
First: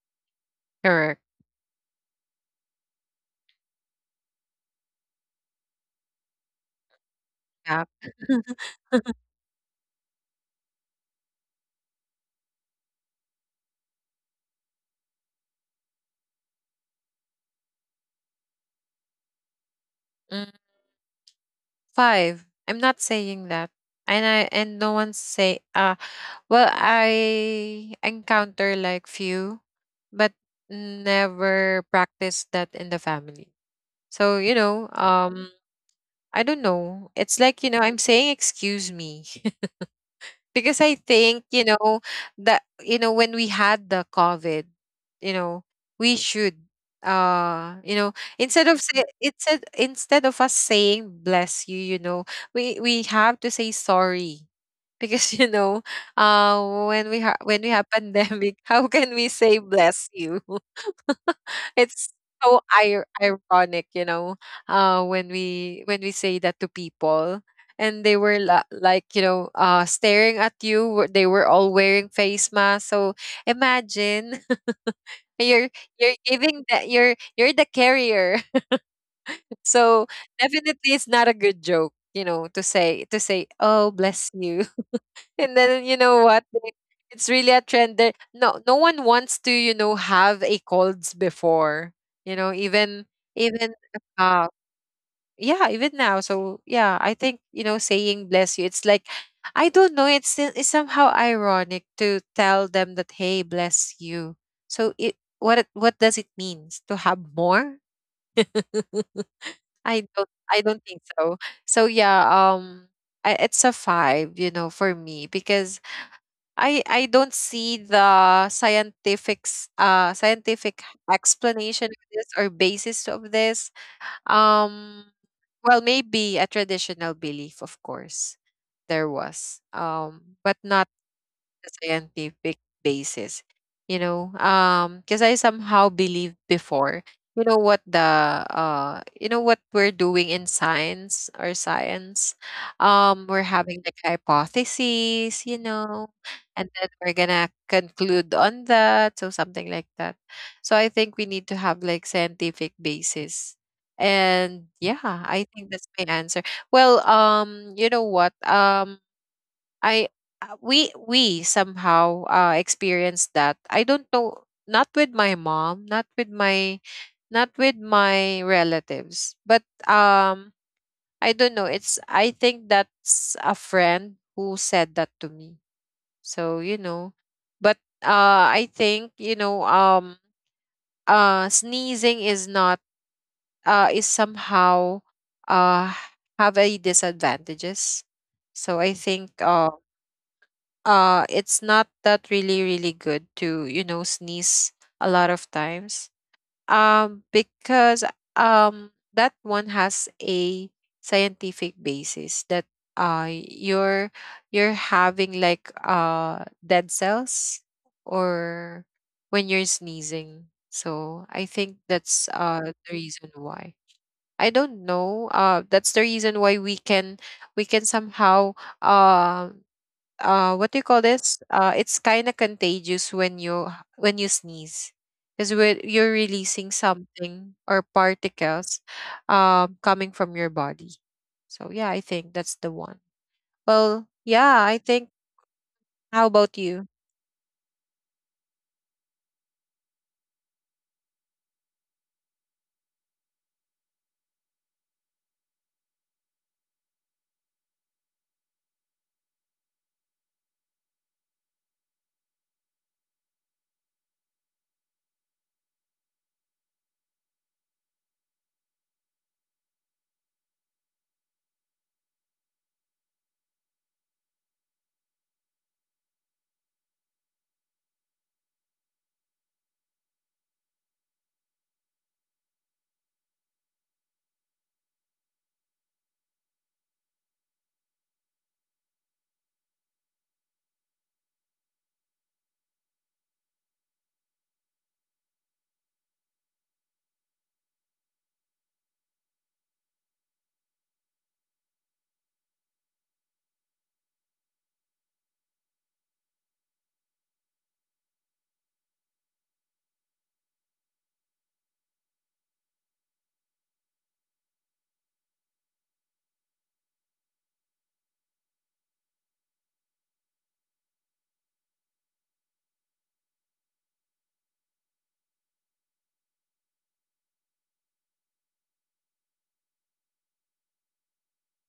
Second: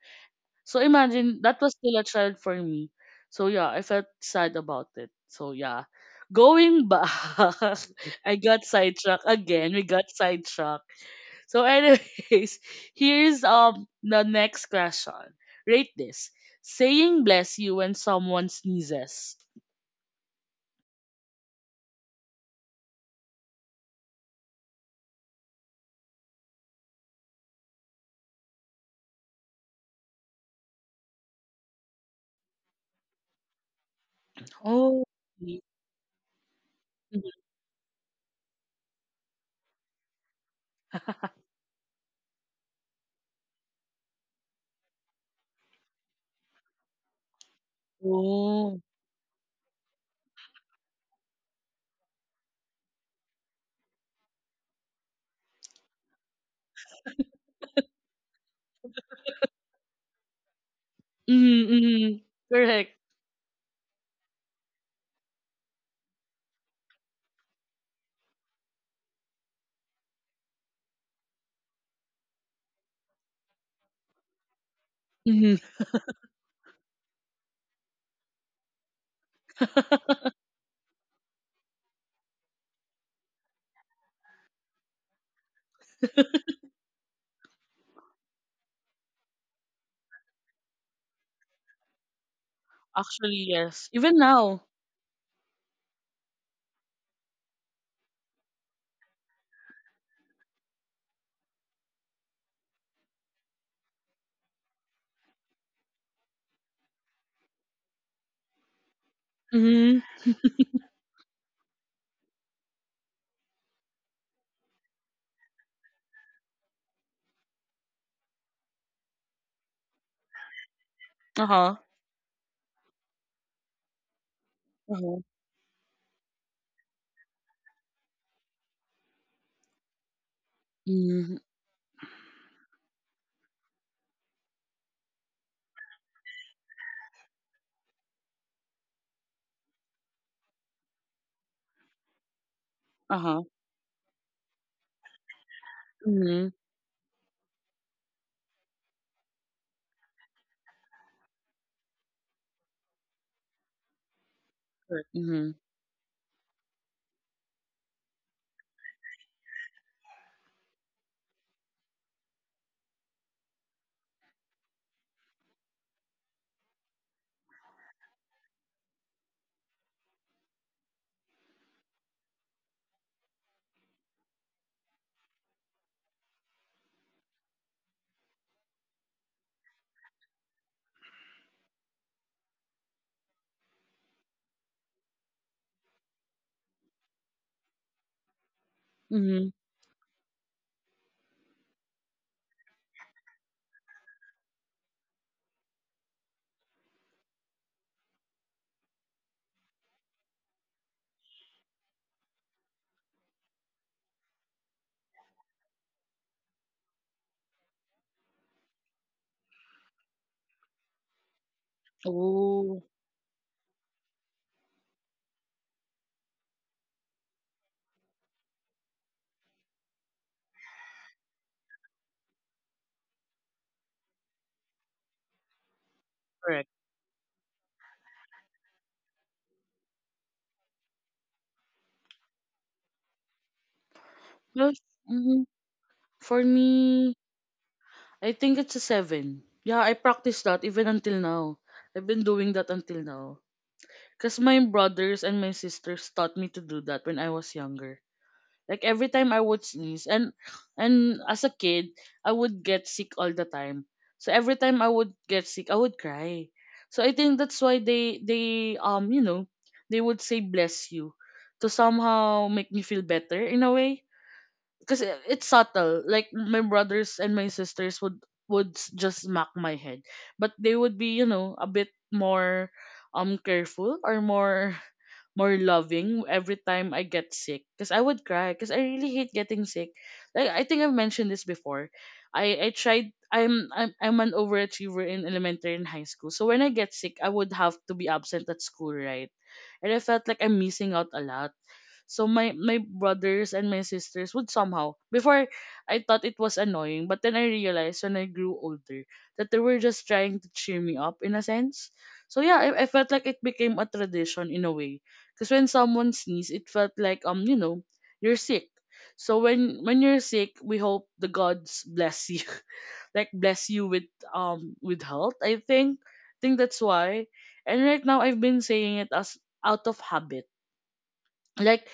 S1: So
S2: Correct.
S1: imagine, that was still a child for me. So yeah, I felt sad about it. So yeah. Going back, [laughs]
S2: Yeah.
S1: I got sidetracked again. We got sidetracked. So anyways, [laughs] here's the next question. Rate this. Saying bless you when someone sneezes.
S2: Mm. Five. I'm not saying that. And I, and no one say well, I encounter like few, but never practice that in the family. So, you know,
S1: Oh. Okay.
S2: I don't know. It's like, you know, I'm saying excuse me, because I think
S1: [laughs]
S2: you know that, you know, when we had the COVID, you know, we should you know, instead of
S1: Oh.
S2: say instead instead of us saying bless you, you know, we have to say sorry, because [laughs] you know, uh when we have pandemic, [laughs] how can we say bless you? [laughs] It's
S1: Mm-hmm.
S2: so
S1: Correct.
S2: ironic, you know, when we say that to people, and they were like, you know, staring at you. They were all wearing face masks. So imagine [laughs]
S1: Hmm.
S2: you're you're giving that you're the carrier. [laughs] So definitely, it's not a good joke, you know, to say, to say, "Oh, bless you." And then you know what,
S1: [laughs]
S2: they, it's really a trend that no, no one wants to, you know, have a colds before, you know, even,
S1: Actually,
S2: even
S1: yes. Even
S2: uh
S1: now.
S2: yeah, even now. So yeah, I think, you know, saying bless you, it's like, I don't know, it's, it's somehow ironic to tell them that, hey, bless you. So it, what does it means to have more? [laughs]
S1: Mm-hmm.
S2: I don't, I don't think so. So yeah, um I, it's a five, you know, for me, because I don't see the scientific scientific
S1: Uh-huh.
S2: explanation of this, or basis of this. Um well, maybe a traditional belief, of course there was. But not
S1: Uh-huh.
S2: the scientific basis, you know, because I somehow believed before, you know what, the you know what we're doing in science, or science,
S1: Uh-huh.
S2: we're having like hypotheses, you know,
S1: Mhm.
S2: and then we're gonna conclude on that, so something like that. So I think we need to have like scientific basis, and yeah,
S1: Correct.
S2: I
S1: Mhm.
S2: think that's my answer. Well, you know what, I, we somehow experienced that. I don't know, not with my mom, not with my, not with my relatives, but I don't know. It's, I think that's a friend who said that to me. So you know, but I think you know, sneezing is not is somehow uh have a disadvantages. So I think
S1: Mhm.
S2: it's not that really really good to, you know, sneeze a lot of times, because that one has a scientific basis, that uh you're you're having like dead cells, or when you're sneezing. So I think that's
S1: Oh,
S2: the reason why. I don't know, that's the reason why we can, we can somehow um what do you call this, it's kind of contagious when you, when you sneeze, because you're
S1: correct.
S2: releasing something, or particles coming from your body. So yeah, I think that's the one. Well,
S1: Well,
S2: yeah, I think,
S1: mhm. For
S2: how about
S1: me,
S2: you?
S1: I think it's a seven. Yeah, I practice that even until now. I've been doing that until now. Because my brothers and my sisters taught me to do that when I was younger. Like, every time I would sneeze, and as a kid, I would get sick all the time. So every time I would get sick, I would cry. So I think that's why they would say bless you to somehow make me feel better in a way because it's subtle. Like, my brothers and my sisters would just smack my head, but they would be a bit more careful, or more loving every time I get sick because I would cry because I really hate getting sick. Like, I think I've mentioned this before. I tried I'm an overachiever in elementary and high school. So when I get sick, I would have to be absent at school, right? And I felt like I'm missing out a lot. So my brothers and my sisters would somehow. Before, I thought it was annoying, but then I realized when I grew older that they were just trying to cheer me up in a sense. So yeah, I felt like it became a tradition in a way. Because when someone sneezed, it felt like, you're sick. So when you're sick, we hope the gods bless you, [laughs] like, bless you with health. I think that's why. And right now, I've been saying it as out of habit, like,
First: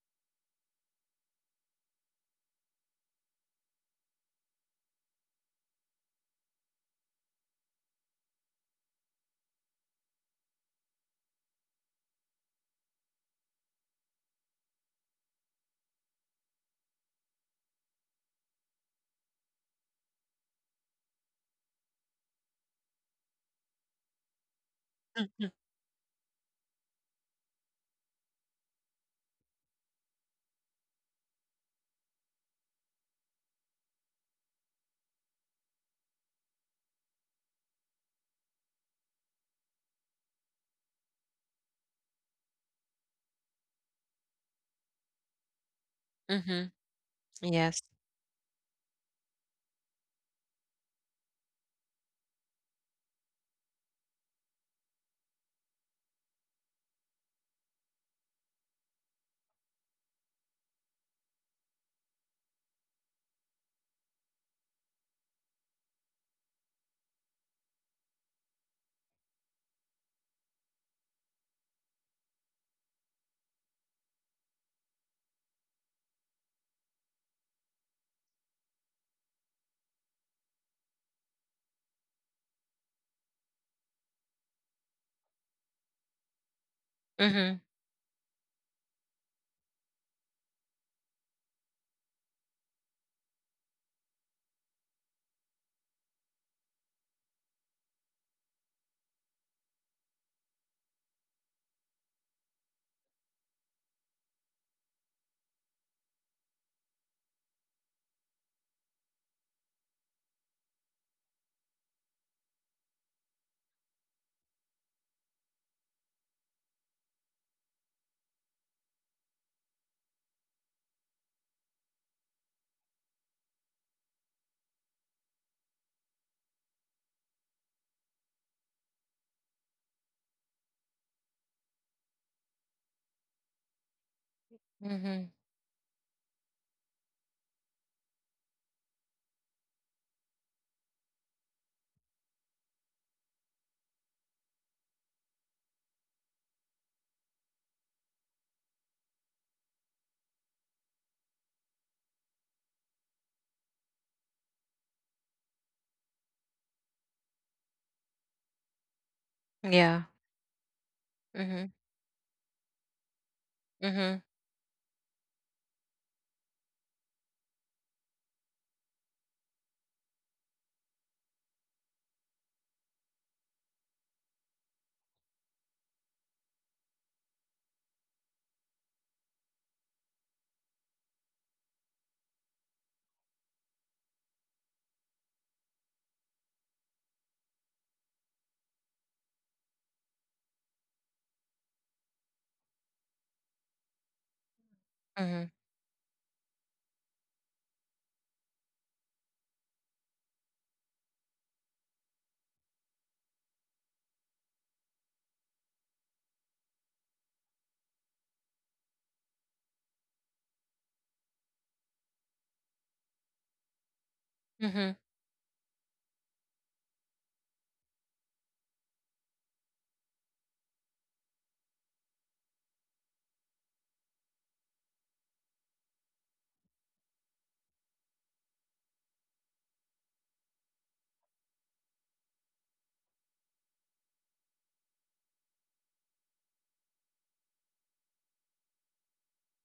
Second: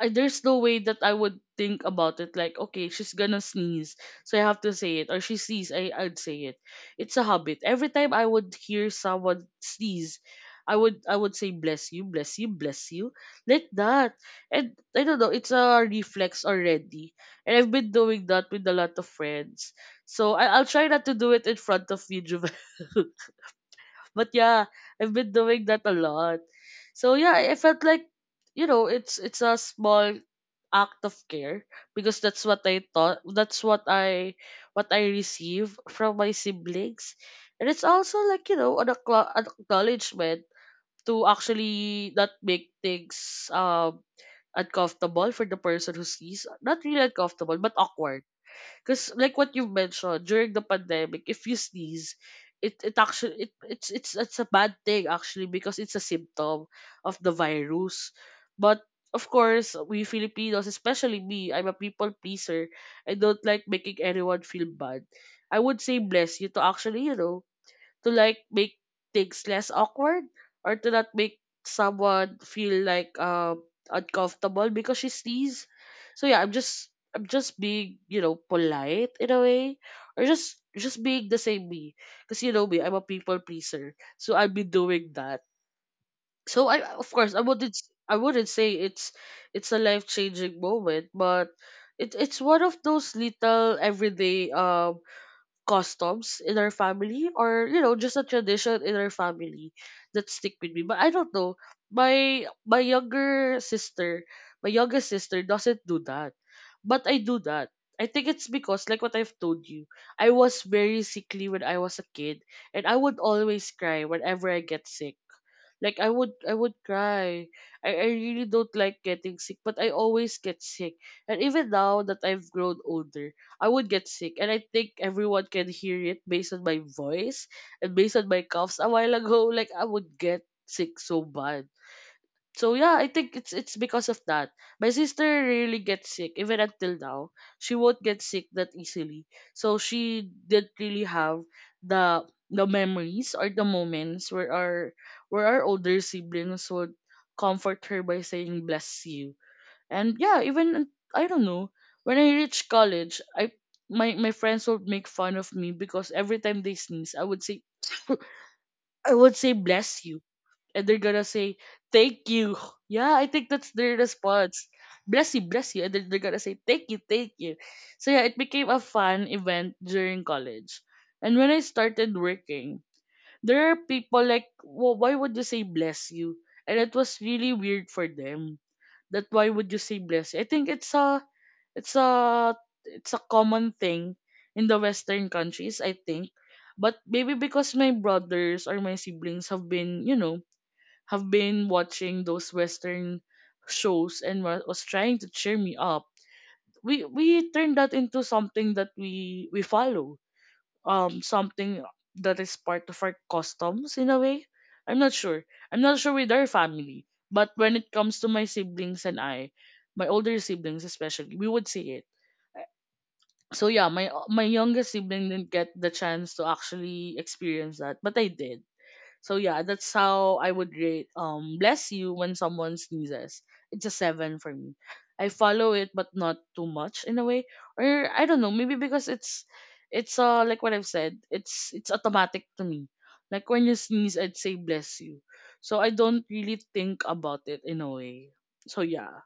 S1: there's no way that I would think about it, like, okay, she's gonna sneeze, so I have to say it, or she sneeze, I'd say it. It's a habit. Every time I would hear someone sneeze, I would say bless you, bless you, bless you, like that. And I don't know, it's a reflex already. And I've been doing that with a lot of friends. So I'll try not to do it in front of you, Jovel. [laughs] But yeah, I've been
S2: Mm-hmm.
S1: doing that a lot. So yeah, I felt like it's a small act of care, because that's what I thought, that's what I receive from my siblings. And it's also like an, an acknowledgement to actually not make things uncomfortable for the person who sees,
S2: Mm-hmm.
S1: not really uncomfortable but
S2: Yes.
S1: awkward. Because like what you've mentioned, during the pandemic, if you sneeze, it's a bad thing actually, because it's a symptom of the virus. But of course, we Filipinos, especially me, I'm a people pleaser. I don't like making anyone feel bad. I would say bless you to actually to like make things less awkward, or to not make someone feel like uncomfortable because she sneezed. So yeah, I'm just being polite in a way. Or just being the same me. Because you know me, I'm a people pleaser. So I've been doing that. So I of course I
S2: Mm-hmm.
S1: wouldn't s- I wouldn't say it's a life changing moment, but it's one of those little everyday customs in our family, or just a tradition in our family that stick with me. But I don't know, my younger sister my youngest sister doesn't do that. But I do that. I think it's because, like what I've told you, I was very sickly when I was a kid, and I would always cry whenever I get sick. Like I would cry. I really don't like getting sick, but I always get sick. And even now that I've grown older, I would get sick. And I think everyone can hear it based on my voice and based on my coughs a while ago, [laughs] like I would get sick so bad. So yeah, I think it's because of that. My
S2: Mm-hmm.
S1: sister really gets sick even until now. She won't get sick that easily. So she didn't really have the memories or the moments where our older siblings would comfort her by saying bless you. And yeah, even I don't know, when I reached college, I my my friends would make fun of me, because every time they sneeze, I would say [laughs] [coughs] I would say
S2: Yeah.
S1: bless you, and they're gonna
S2: Mm-hmm.
S1: say thank you. Yeah, I think that's their
S2: Mm-hmm.
S1: response. Bless you, and then they're gonna say thank you, thank you. So yeah, it became a fun event during college. And when I started working, there are people like, well, why would you say bless you? And it was really weird for them. That why would you say bless you? I think it's a it's a it's a common thing in the Western countries, I think. But maybe because my brothers or my siblings have been, watching those Western shows and was trying
S2: Mm-hmm.
S1: to cheer me up. We turned that into something that we follow. Something that is part of our customs in a way. I'm not sure. I'm not sure with our family, but when it comes to my siblings and I, my older siblings especially, we would see it. So yeah, my
S2: Mm-hmm.
S1: youngest sibling didn't get the chance to actually experience that, but I did. So yeah, that's how I would rate bless you when someone sneezes. It's a seven for me. I follow it but not too much in a way. Or I don't know, maybe because it's like what I've said, it's automatic to me. Like when you sneeze, I'd say bless you. So I don't really think about it in a way. So yeah.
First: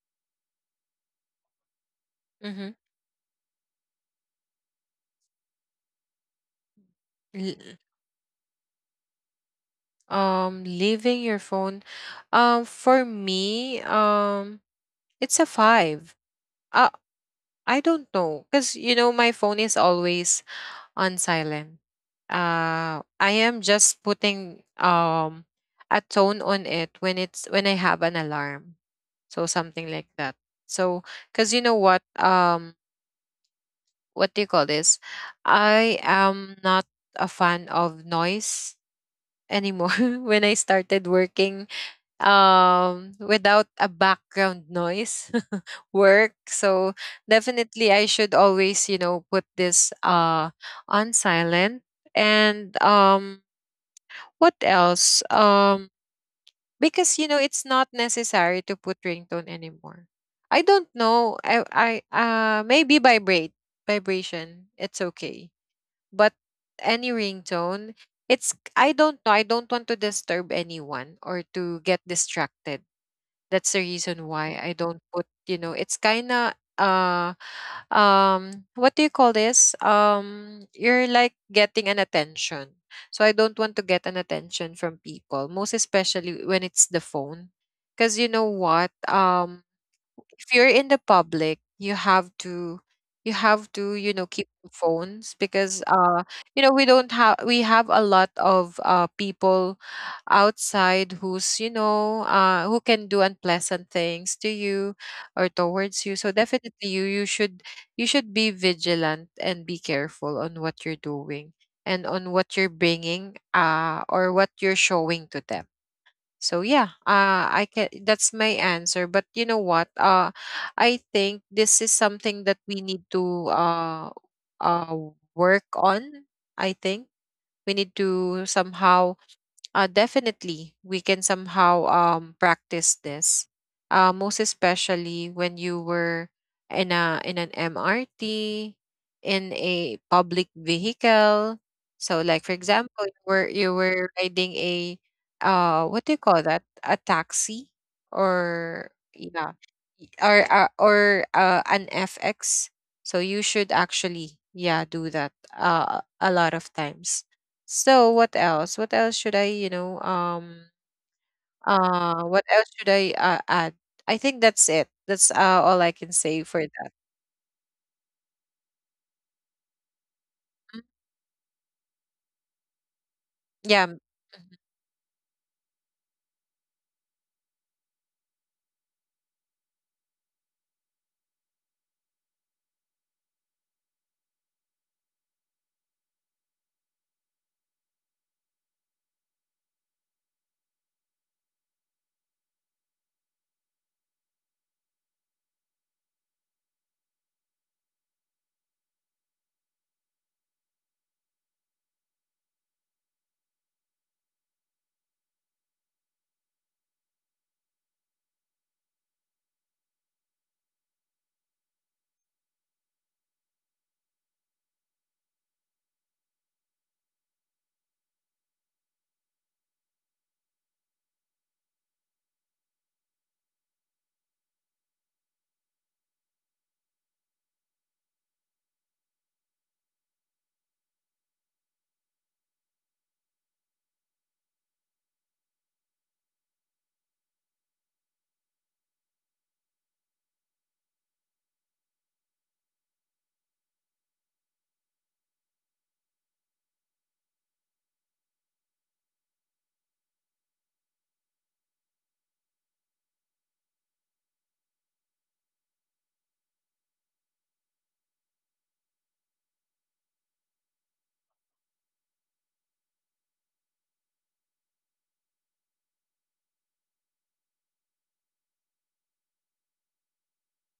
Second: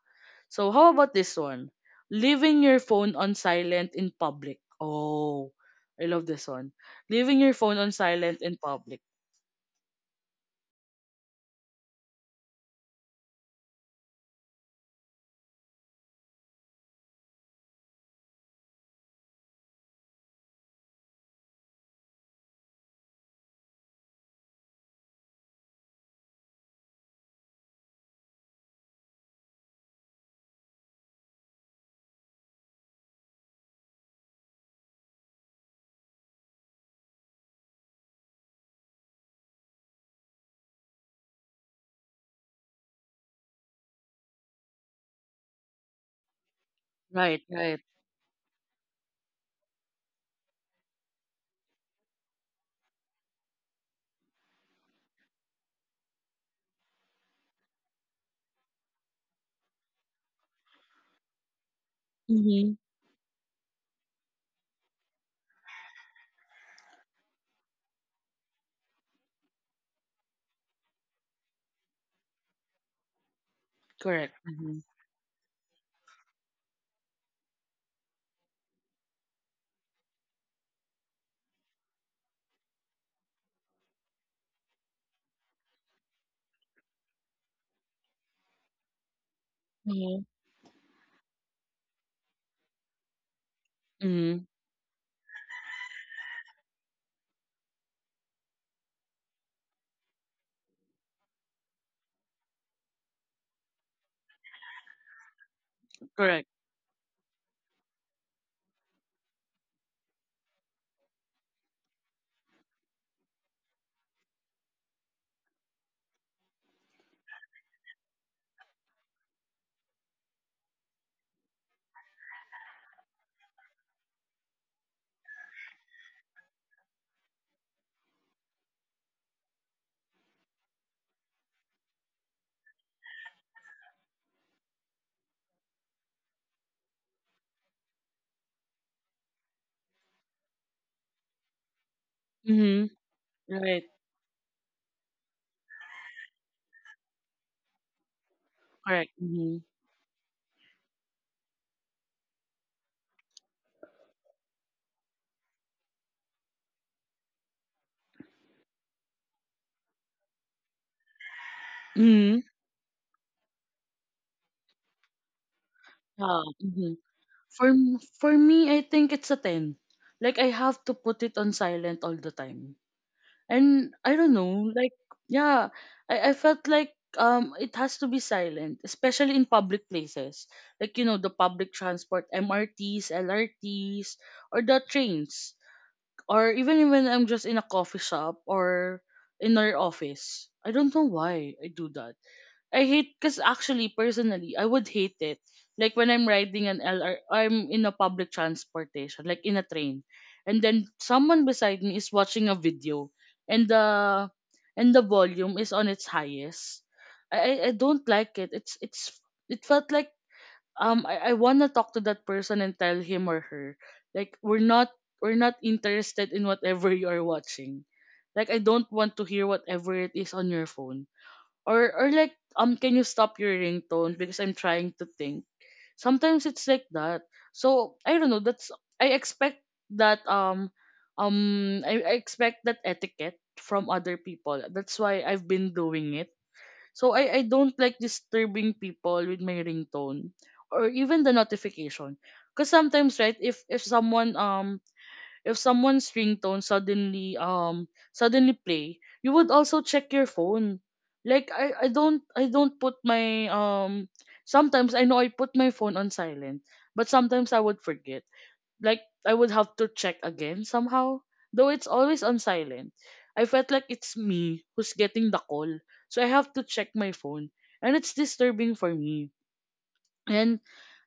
S1: So how about this one? Leaving
S2: Mm-hmm.
S1: your phone on silent in public. Oh, I love this one. Leaving your phone on silent in public.
S2: Leaving your phone, for me, it's a five. uh, I don't know, because you know my phone is always on silent. I am just putting a tone on it when it's, when I have an alarm, so something like that. So, because you know what, what do you call this? I am not a fan of noise anymore. [laughs] When I started working without a background noise [laughs] work. So
S1: Right, right.
S2: definitely I should, always you know, put this on silent. And what else? Because you know it's not necessary to put ringtone anymore. I don't know, I
S1: Mhm.
S2: maybe vibrate. Vibration, it's okay. But any ringtone, it's, I don't know, I don't want to disturb anyone or to get distracted. That's the
S1: Correct.
S2: reason why
S1: Mhm.
S2: I don't put, you know, it's kind of what do you call this? You're like getting an attention. So I don't want to get an attention from people, most especially when it's the phone. Cuz you know what?
S1: Mhm.
S2: If you're in the public, you have to you have to, you know,
S1: Mhm.
S2: keep phones because you know, we don't have we have a lot of people outside who's, you know, who can do unpleasant things to you or towards you. So
S1: Correct.
S2: definitely you should, you should be vigilant and be careful on what you're doing and on what you're bringing, or what you're showing to them. So yeah, I can, that's my answer. But you know what, I think this is something that we need to uh, work on. I think we need to somehow, definitely, we can somehow practice this. Most especially when you were in a in an MRT, in a public vehicle. So, like for
S1: Mhm.
S2: example, you were
S1: Right.
S2: you were riding a what do you call that? A taxi, or
S1: Correct. Mhm.
S2: yeah, y- or an FX. So you should actually, yeah, do that a lot of times. So what else? What else should I, you know,
S1: Mhm.
S2: what else should I, add? I think that's it. That's, all I can
S1: Yeah.
S2: say for
S1: Mhm.
S2: that.
S1: For me, I think it's a 10. Like I have to
S2: Mm,
S1: put it on silent all the time, and
S2: yeah.
S1: I don't know.
S2: Mhm,
S1: Like yeah, I felt like it has to be silent, especially in public places, like the public transport, MRTs, LRTs, or the trains, or even when I'm just in a coffee shop or in our office. I don't know why I do that. I hate, because actually personally I would hate it. Like when I'm riding an LR, am in a public transportation, like in a train, and then someone beside me is watching a video, and the and the volume is on its highest. I don't like it. It felt like I wanna talk to that person and tell him or her, like, we're not interested in whatever you are watching. Like I don't want to hear whatever it is on your phone. Or like can you stop your ringtone because I'm trying to think. Sometimes it's like that. So I don't know, that's, I expect that um I expect that etiquette from other people. That's why I've been doing it. So I don't like disturbing people with my ringtone or even the notification. Cause sometimes, right, if someone if someone's ringtone suddenly play, you would also check your phone. Like I don't put my sometimes I know I put my phone on silent, but sometimes I would forget. Like I would have to check again somehow. Though it's always on silent, I felt like it's me who's getting the call. So I have to check my phone. And it's disturbing for me. And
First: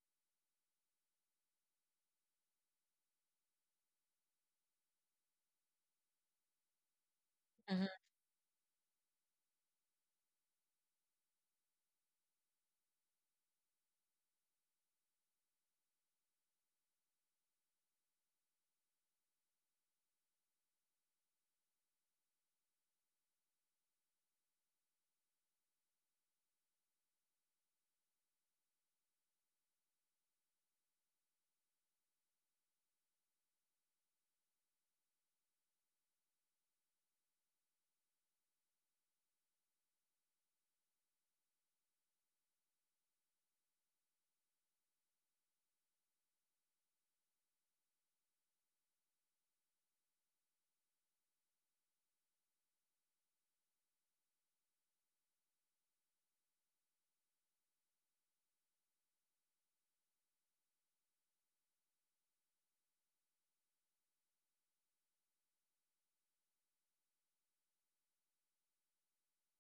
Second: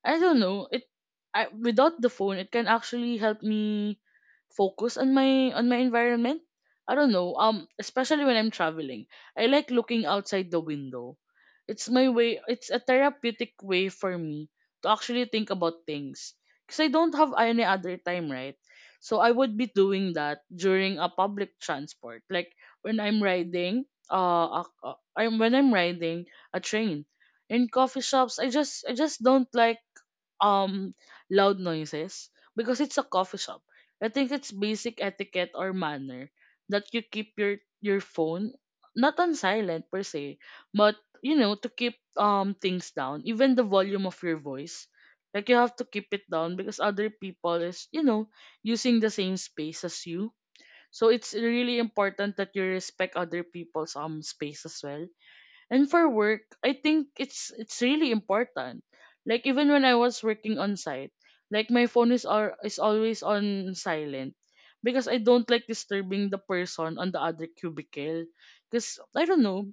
S1: I don't know, it I without the phone it can actually help me focus on my environment. I don't know. Um,
S2: mhm.
S1: especially when I'm traveling, I like looking outside the window. It's my way. It's a therapeutic way for me to actually think about things, because I don't have any other time, right? So I would be doing that during a public transport, like when I'm riding. A- I'm when I'm riding a train, in coffee shops. I just don't like um loud noises, because it's a coffee shop. I think it's basic etiquette or manner that you keep your phone not on silent per se, but to keep things down, even the volume of your voice. Like you have to keep it down, because other people is using the same space as you. So it's really important that you respect other people's space as well. And for work, I think it's really important. Like even when I was working on site, like my phone is is always on silent, because I don't like disturbing the person on the other cubicle. Because I don't know,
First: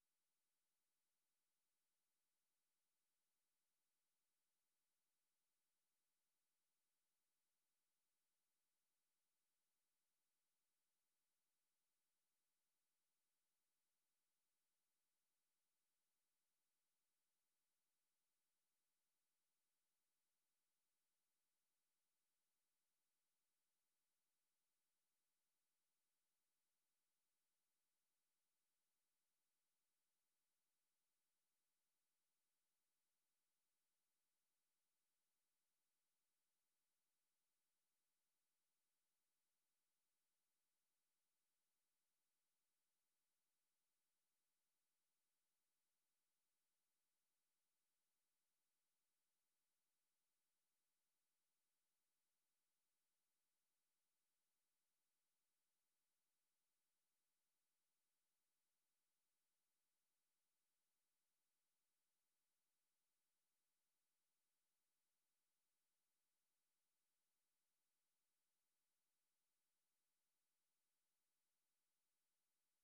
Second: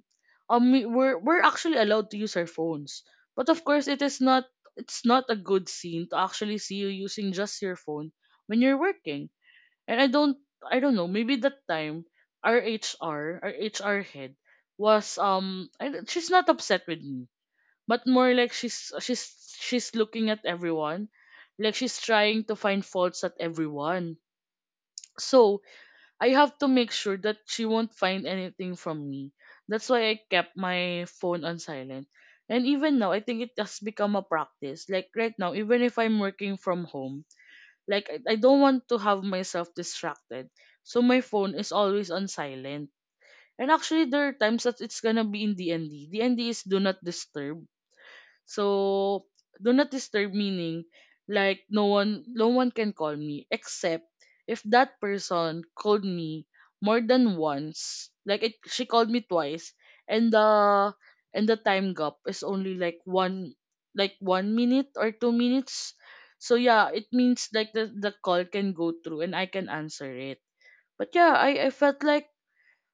S1: we're actually allowed to use our phones, but of course it's not a good scene to actually see you using just your phone when you're working. And I don't know, maybe that time our HR, our HR head was I, don't- she's not upset with me, but more like she's looking at everyone. Like she's trying to find faults at everyone. So, I have to make sure that she won't find anything from me. That's why I kept my phone on silent. And even now, I think it has become a practice. Like right now, even if I'm working from home. Like I don't want to have myself distracted. So my phone is always on silent. And actually there are times that it's gonna be in DND. DND is do not disturb. So do not disturb meaning like no one can call me, except if that person called me more than once. Like it she called me twice, and the and the time gap is only like one minute or 2 minutes. So yeah, it means like the call can go through and I can answer it. But yeah, I felt like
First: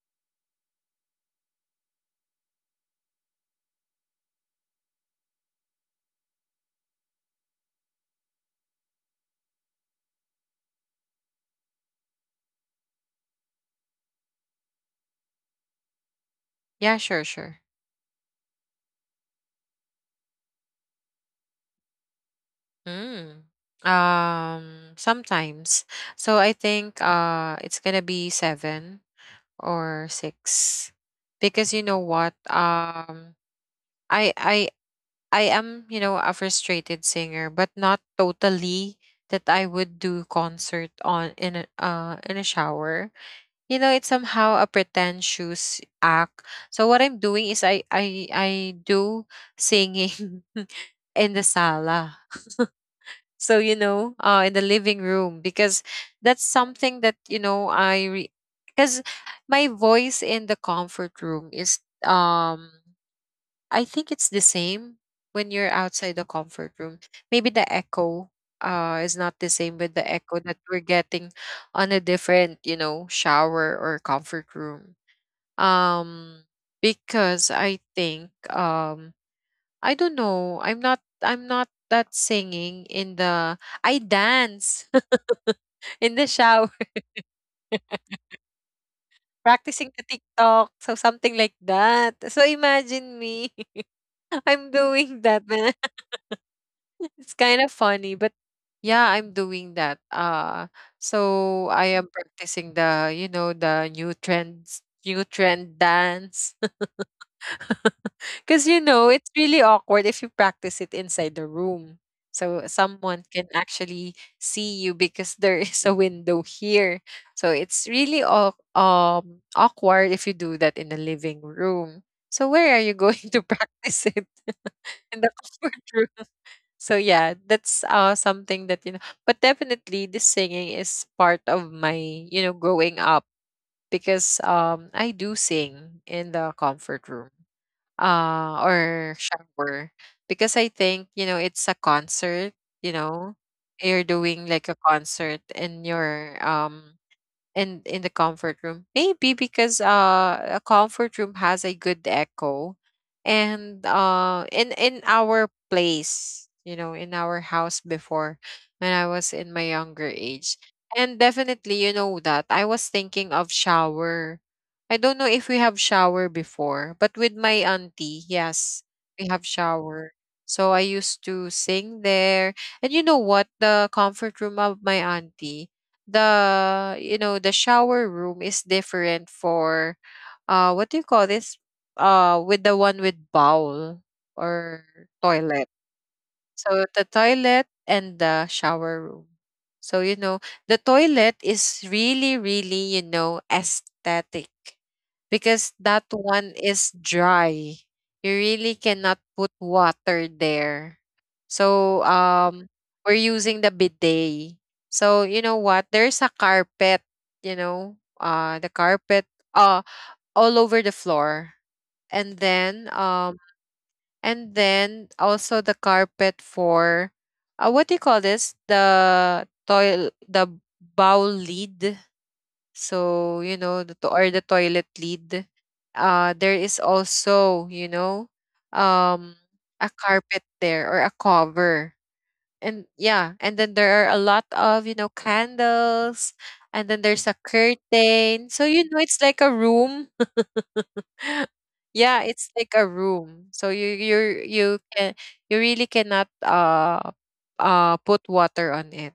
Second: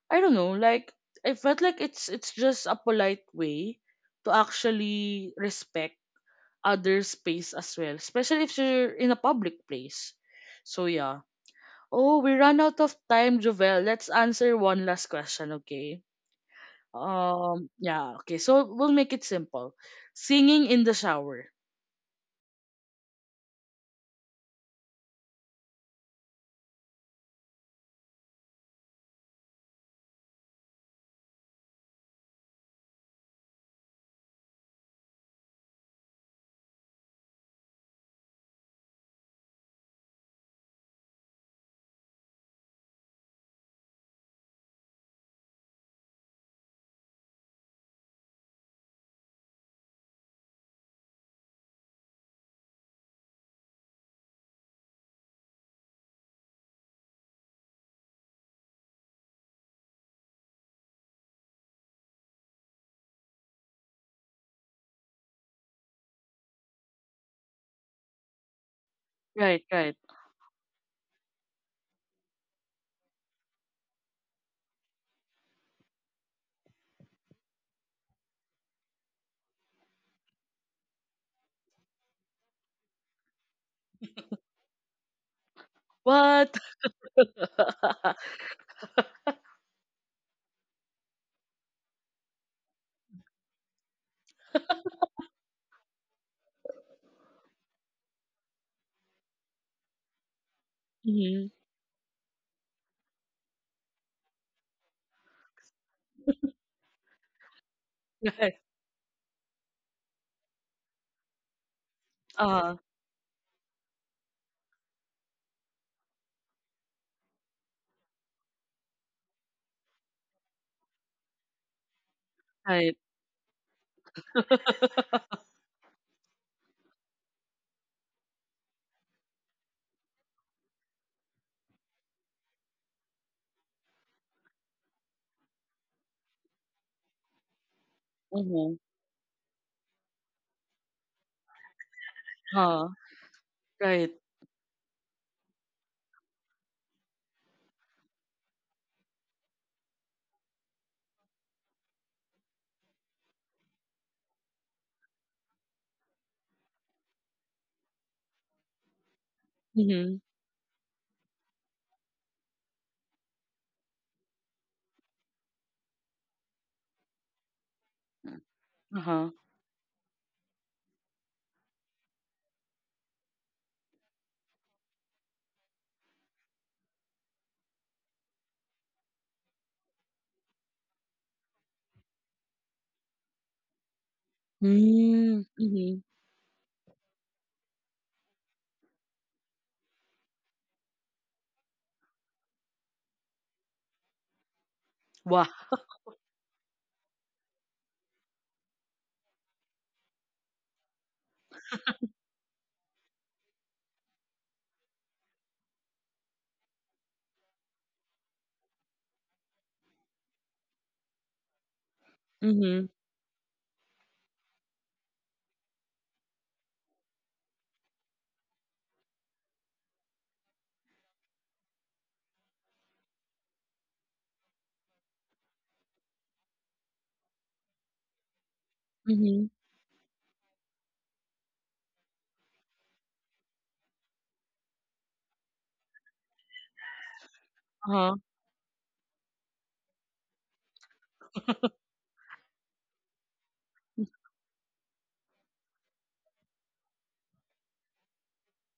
S1: I don't know, like I felt like it's just a polite way to actually respect other space as well, especially if you're in a public place. So yeah. Oh, we ran out of time, Jovel. Let's answer one last question, okay?
S2: Yeah, sure, sure.
S1: Yeah, okay. So we'll make it simple. Singing in the shower.
S2: Mm. Um, sometimes. So I think it's going to be 7 or 6, because you know what? I I I am, you know, a frustrated singer, but not totally that I would do concert on in a shower. You know, it's somehow a pretentious act. So what I'm doing is I do singing [laughs] in the sala. So you know, in the living room. Because that's something that, you know, I, because my voice in the comfort room is, um, I think it's the same when you're outside the comfort room. Maybe the echo is not the same with
S1: Right,
S2: the
S1: right.
S2: echo that we're getting on a different, you know, shower or comfort room. Um because I think, um, I don't know, I'm not that singing in the, I dance [laughs] in the shower
S1: What?
S2: [laughs]
S1: [laughs]
S2: practicing the TikTok, so something like that. So imagine me, [laughs] I'm doing that. It's kind of funny, but yeah, I'm doing that. So
S1: Mm-hmm.
S2: I am practicing the, you know, the new trend dance. [laughs] Cuz you
S1: Right.
S2: know, it's really awkward if you practice it inside the room. So
S1: Uh,
S2: someone can actually see you, because [laughs] there is a window here. So it's really awkward if you do that in the living room. So where are you going [laughs]
S1: Right.
S2: to practice it? [laughs] In the
S1: [laughs]
S2: comfort room. So yeah, that's something that, you know. But definitely, this singing is part of my, you know, growing up. Because I do sing in the comfort room
S1: Mm-hmm.
S2: or shower, because I think, you know, it's a concert. You
S1: Uh,
S2: know, you're
S1: right.
S2: doing like a concert and you're, um, in the comfort room, maybe because a comfort room has a good echo. And in our place, you know, in our house before, when I was in my younger
S1: Mm-hmm.
S2: age. And definitely, you know, that I was thinking of shower. I don't know if we have shower before, but with my auntie, yes, we have
S1: Uh-huh.
S2: shower. So I used to sing there. And you know what, the comfort room of my auntie, the, you know, the shower room is different for, what do you call this, with the one with bowl, or toilet.
S1: Mm-hmm. Mm-hmm.
S2: So the toilet and the shower room. So you know, the toilet is really really, you know, aesthetic, because
S1: Wow.
S2: that one is dry. You really cannot put water there. So we're using the bidet. So you know what? There's a carpet, you know, the carpet uh all over the floor. And then,
S1: Mm-hmm.
S2: and then also the carpet for, what do you call this, the toil the bowl lid. So you know the to- or the toilet lid, there is also, you know, um
S1: Mm-hmm.
S2: a carpet there, or a cover. And yeah, and then there are a lot of, you know, candles. And then there's a curtain,
S1: Uh-huh.
S2: so you know, it's like a room. [laughs] Yeah, it's like a room. So you can, you really cannot put water on it,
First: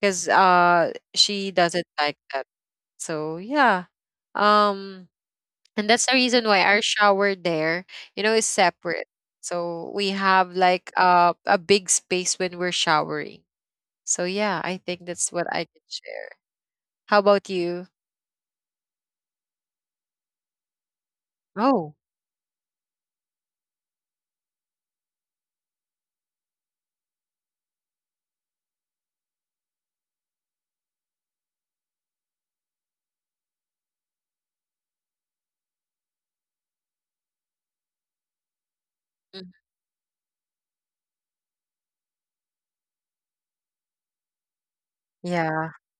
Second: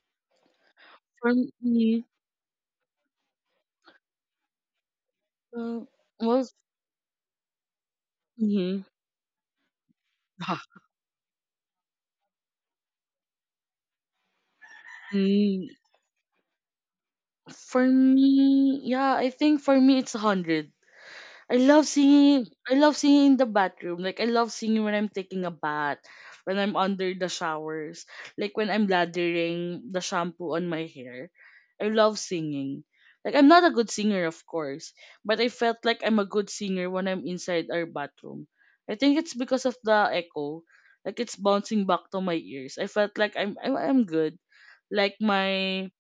S2: because she doesn't
S1: Mm-hmm.
S2: like that. So yeah. Um
S1: Uh,
S2: and that's the reason
S1: well,
S2: why our shower there, you know, is
S1: mm-hmm.
S2: separate. So we have
S1: [laughs]
S2: like, a big space when we're showering. So yeah, I think that's what I
S1: Mm,
S2: can share. How about
S1: for
S2: you?
S1: me, yeah, I think for me it's 100. I love
S2: Oh.
S1: singing. I love singing in the bathroom. Like I love singing when I'm taking a bath, when I'm under the showers, like when I'm lathering the shampoo on my hair. I love singing. Like I'm not a good singer, of course, but I felt like I'm a good singer when I'm inside our bathroom. I think it's
S2: Mhm.
S1: because of the echo. Like it's bouncing back to my ears. I felt like I'm good. Like
S2: Yeah,
S1: my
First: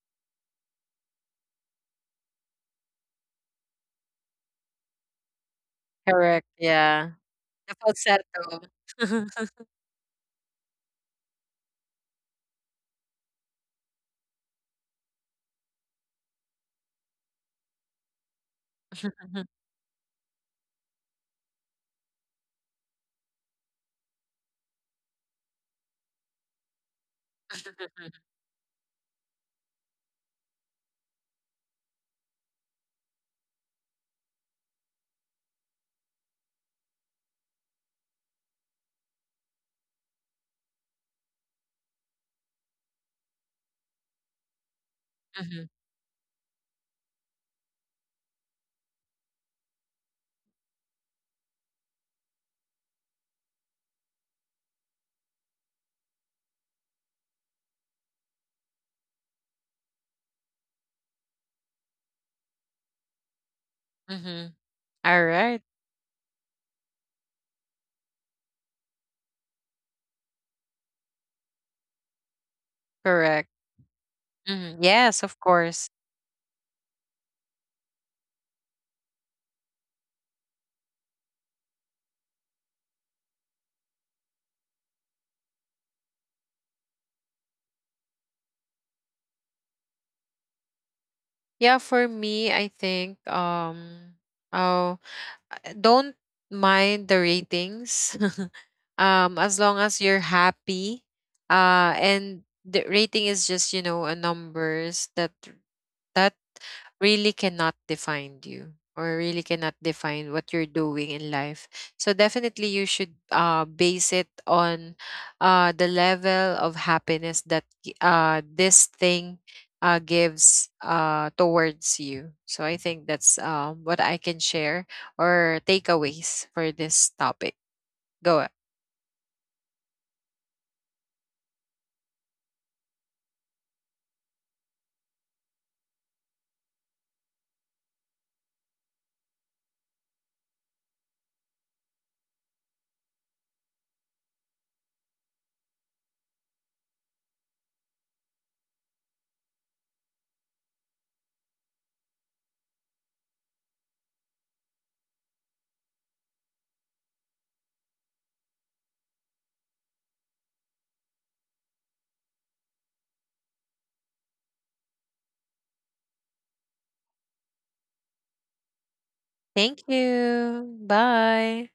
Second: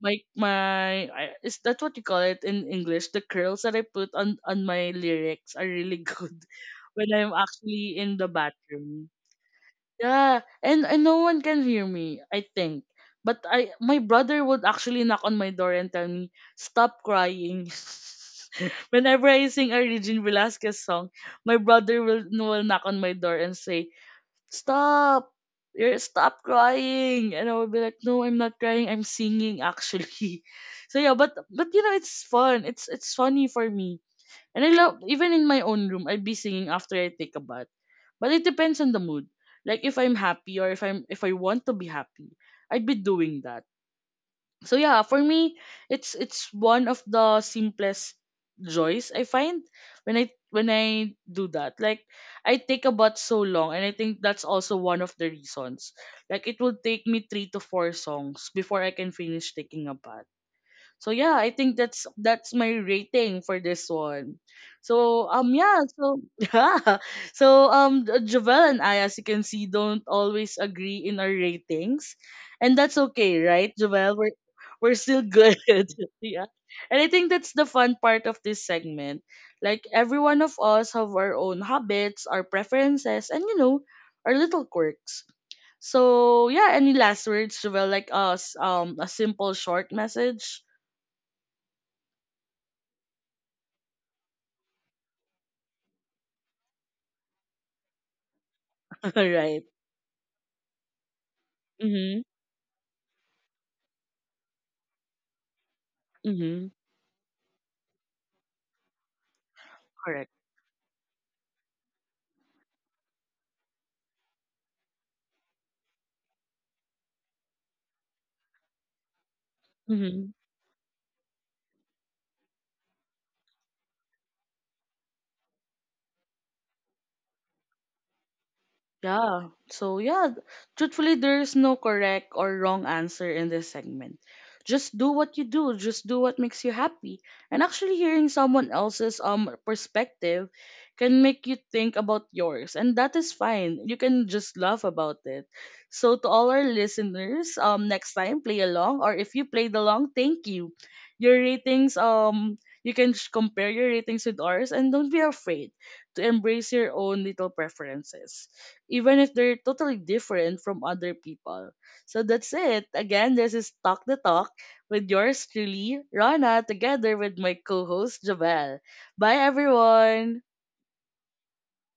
S1: my my I- is that what you call it in English? The curls that I put on my lyrics are really good
S2: correct.
S1: [laughs] when
S2: Yeah.
S1: I'm
S2: The
S1: actually in the
S2: falsetto.
S1: bathroom. Yeah, and no one can hear me, I think. But I my brother would actually knock on my door and tell me stop crying. [laughs] Whenever I
S2: [laughs]
S1: sing a Regine Velasquez song, my brother will knock on my door and say stop, you're, stop crying. And I would be
S2: Mhm,
S1: like, no, I'm not crying, I'm singing actually. [laughs] So yeah, but it's fun, it's funny for me. And I love, even in my own room, I'd be singing after I take a bath. But it depends on the mood. Like if I'm happy, or if I'm if I want to be happy, I'd be doing that. So yeah, for me
S2: mhm,
S1: it's one of the simplest joys I find when I do that. Like I take about so long, and I think that's also one of the reasons, like it will take me three to four songs before I can finish taking a bath. So yeah, I think that's my rating for this one.
S2: mhm. All
S1: So
S2: right,
S1: yeah, so [laughs] yeah. So Javel and I, as you can see, don't always agree in our ratings. And that's okay,
S2: correct.
S1: right? Javel, we're
S2: Mhm,
S1: we're still
S2: yes, of
S1: good. [laughs]
S2: course.
S1: Yeah. And I think that's the fun part of this segment. Like every one of us have our own habits, our preferences, and our little quirks. So yeah, any last words, Javel, like us, a simple short message?
S2: Yeah, for me, I think oh, I don't mind the ratings. [laughs] Um, as
S1: Right.
S2: long as you're happy.
S1: Mhm.
S2: And the rating is just, you know, a numbers that, that
S1: Mhm.
S2: really cannot define you or really cannot
S1: Correct.
S2: define what you're doing in life. So definitely you should, base it on, the level of happiness that this thing,
S1: Mhm.
S2: gives, towards you. So I think that's, what I can share, or takeaways for this topic. Go.
S1: Yeah. So yeah, truthfully, there's no correct or wrong answer in this segment. Just do what you do. Just do what makes you happy. And actually, hearing someone else's perspective can make you think about yours, and that is fine. You can just laugh about it. So to all our listeners, next time play along, or if you played along, thank you. Your ratings, compare your ratings with ours, and don't be afraid to embrace your own little preferences even if they're totally different from other people. So that's it. Again, this is Talk the Talk with yours truly, Rana, together with my co host, Javel. Bye,
S2: Thank
S1: everyone.
S2: you. Bye.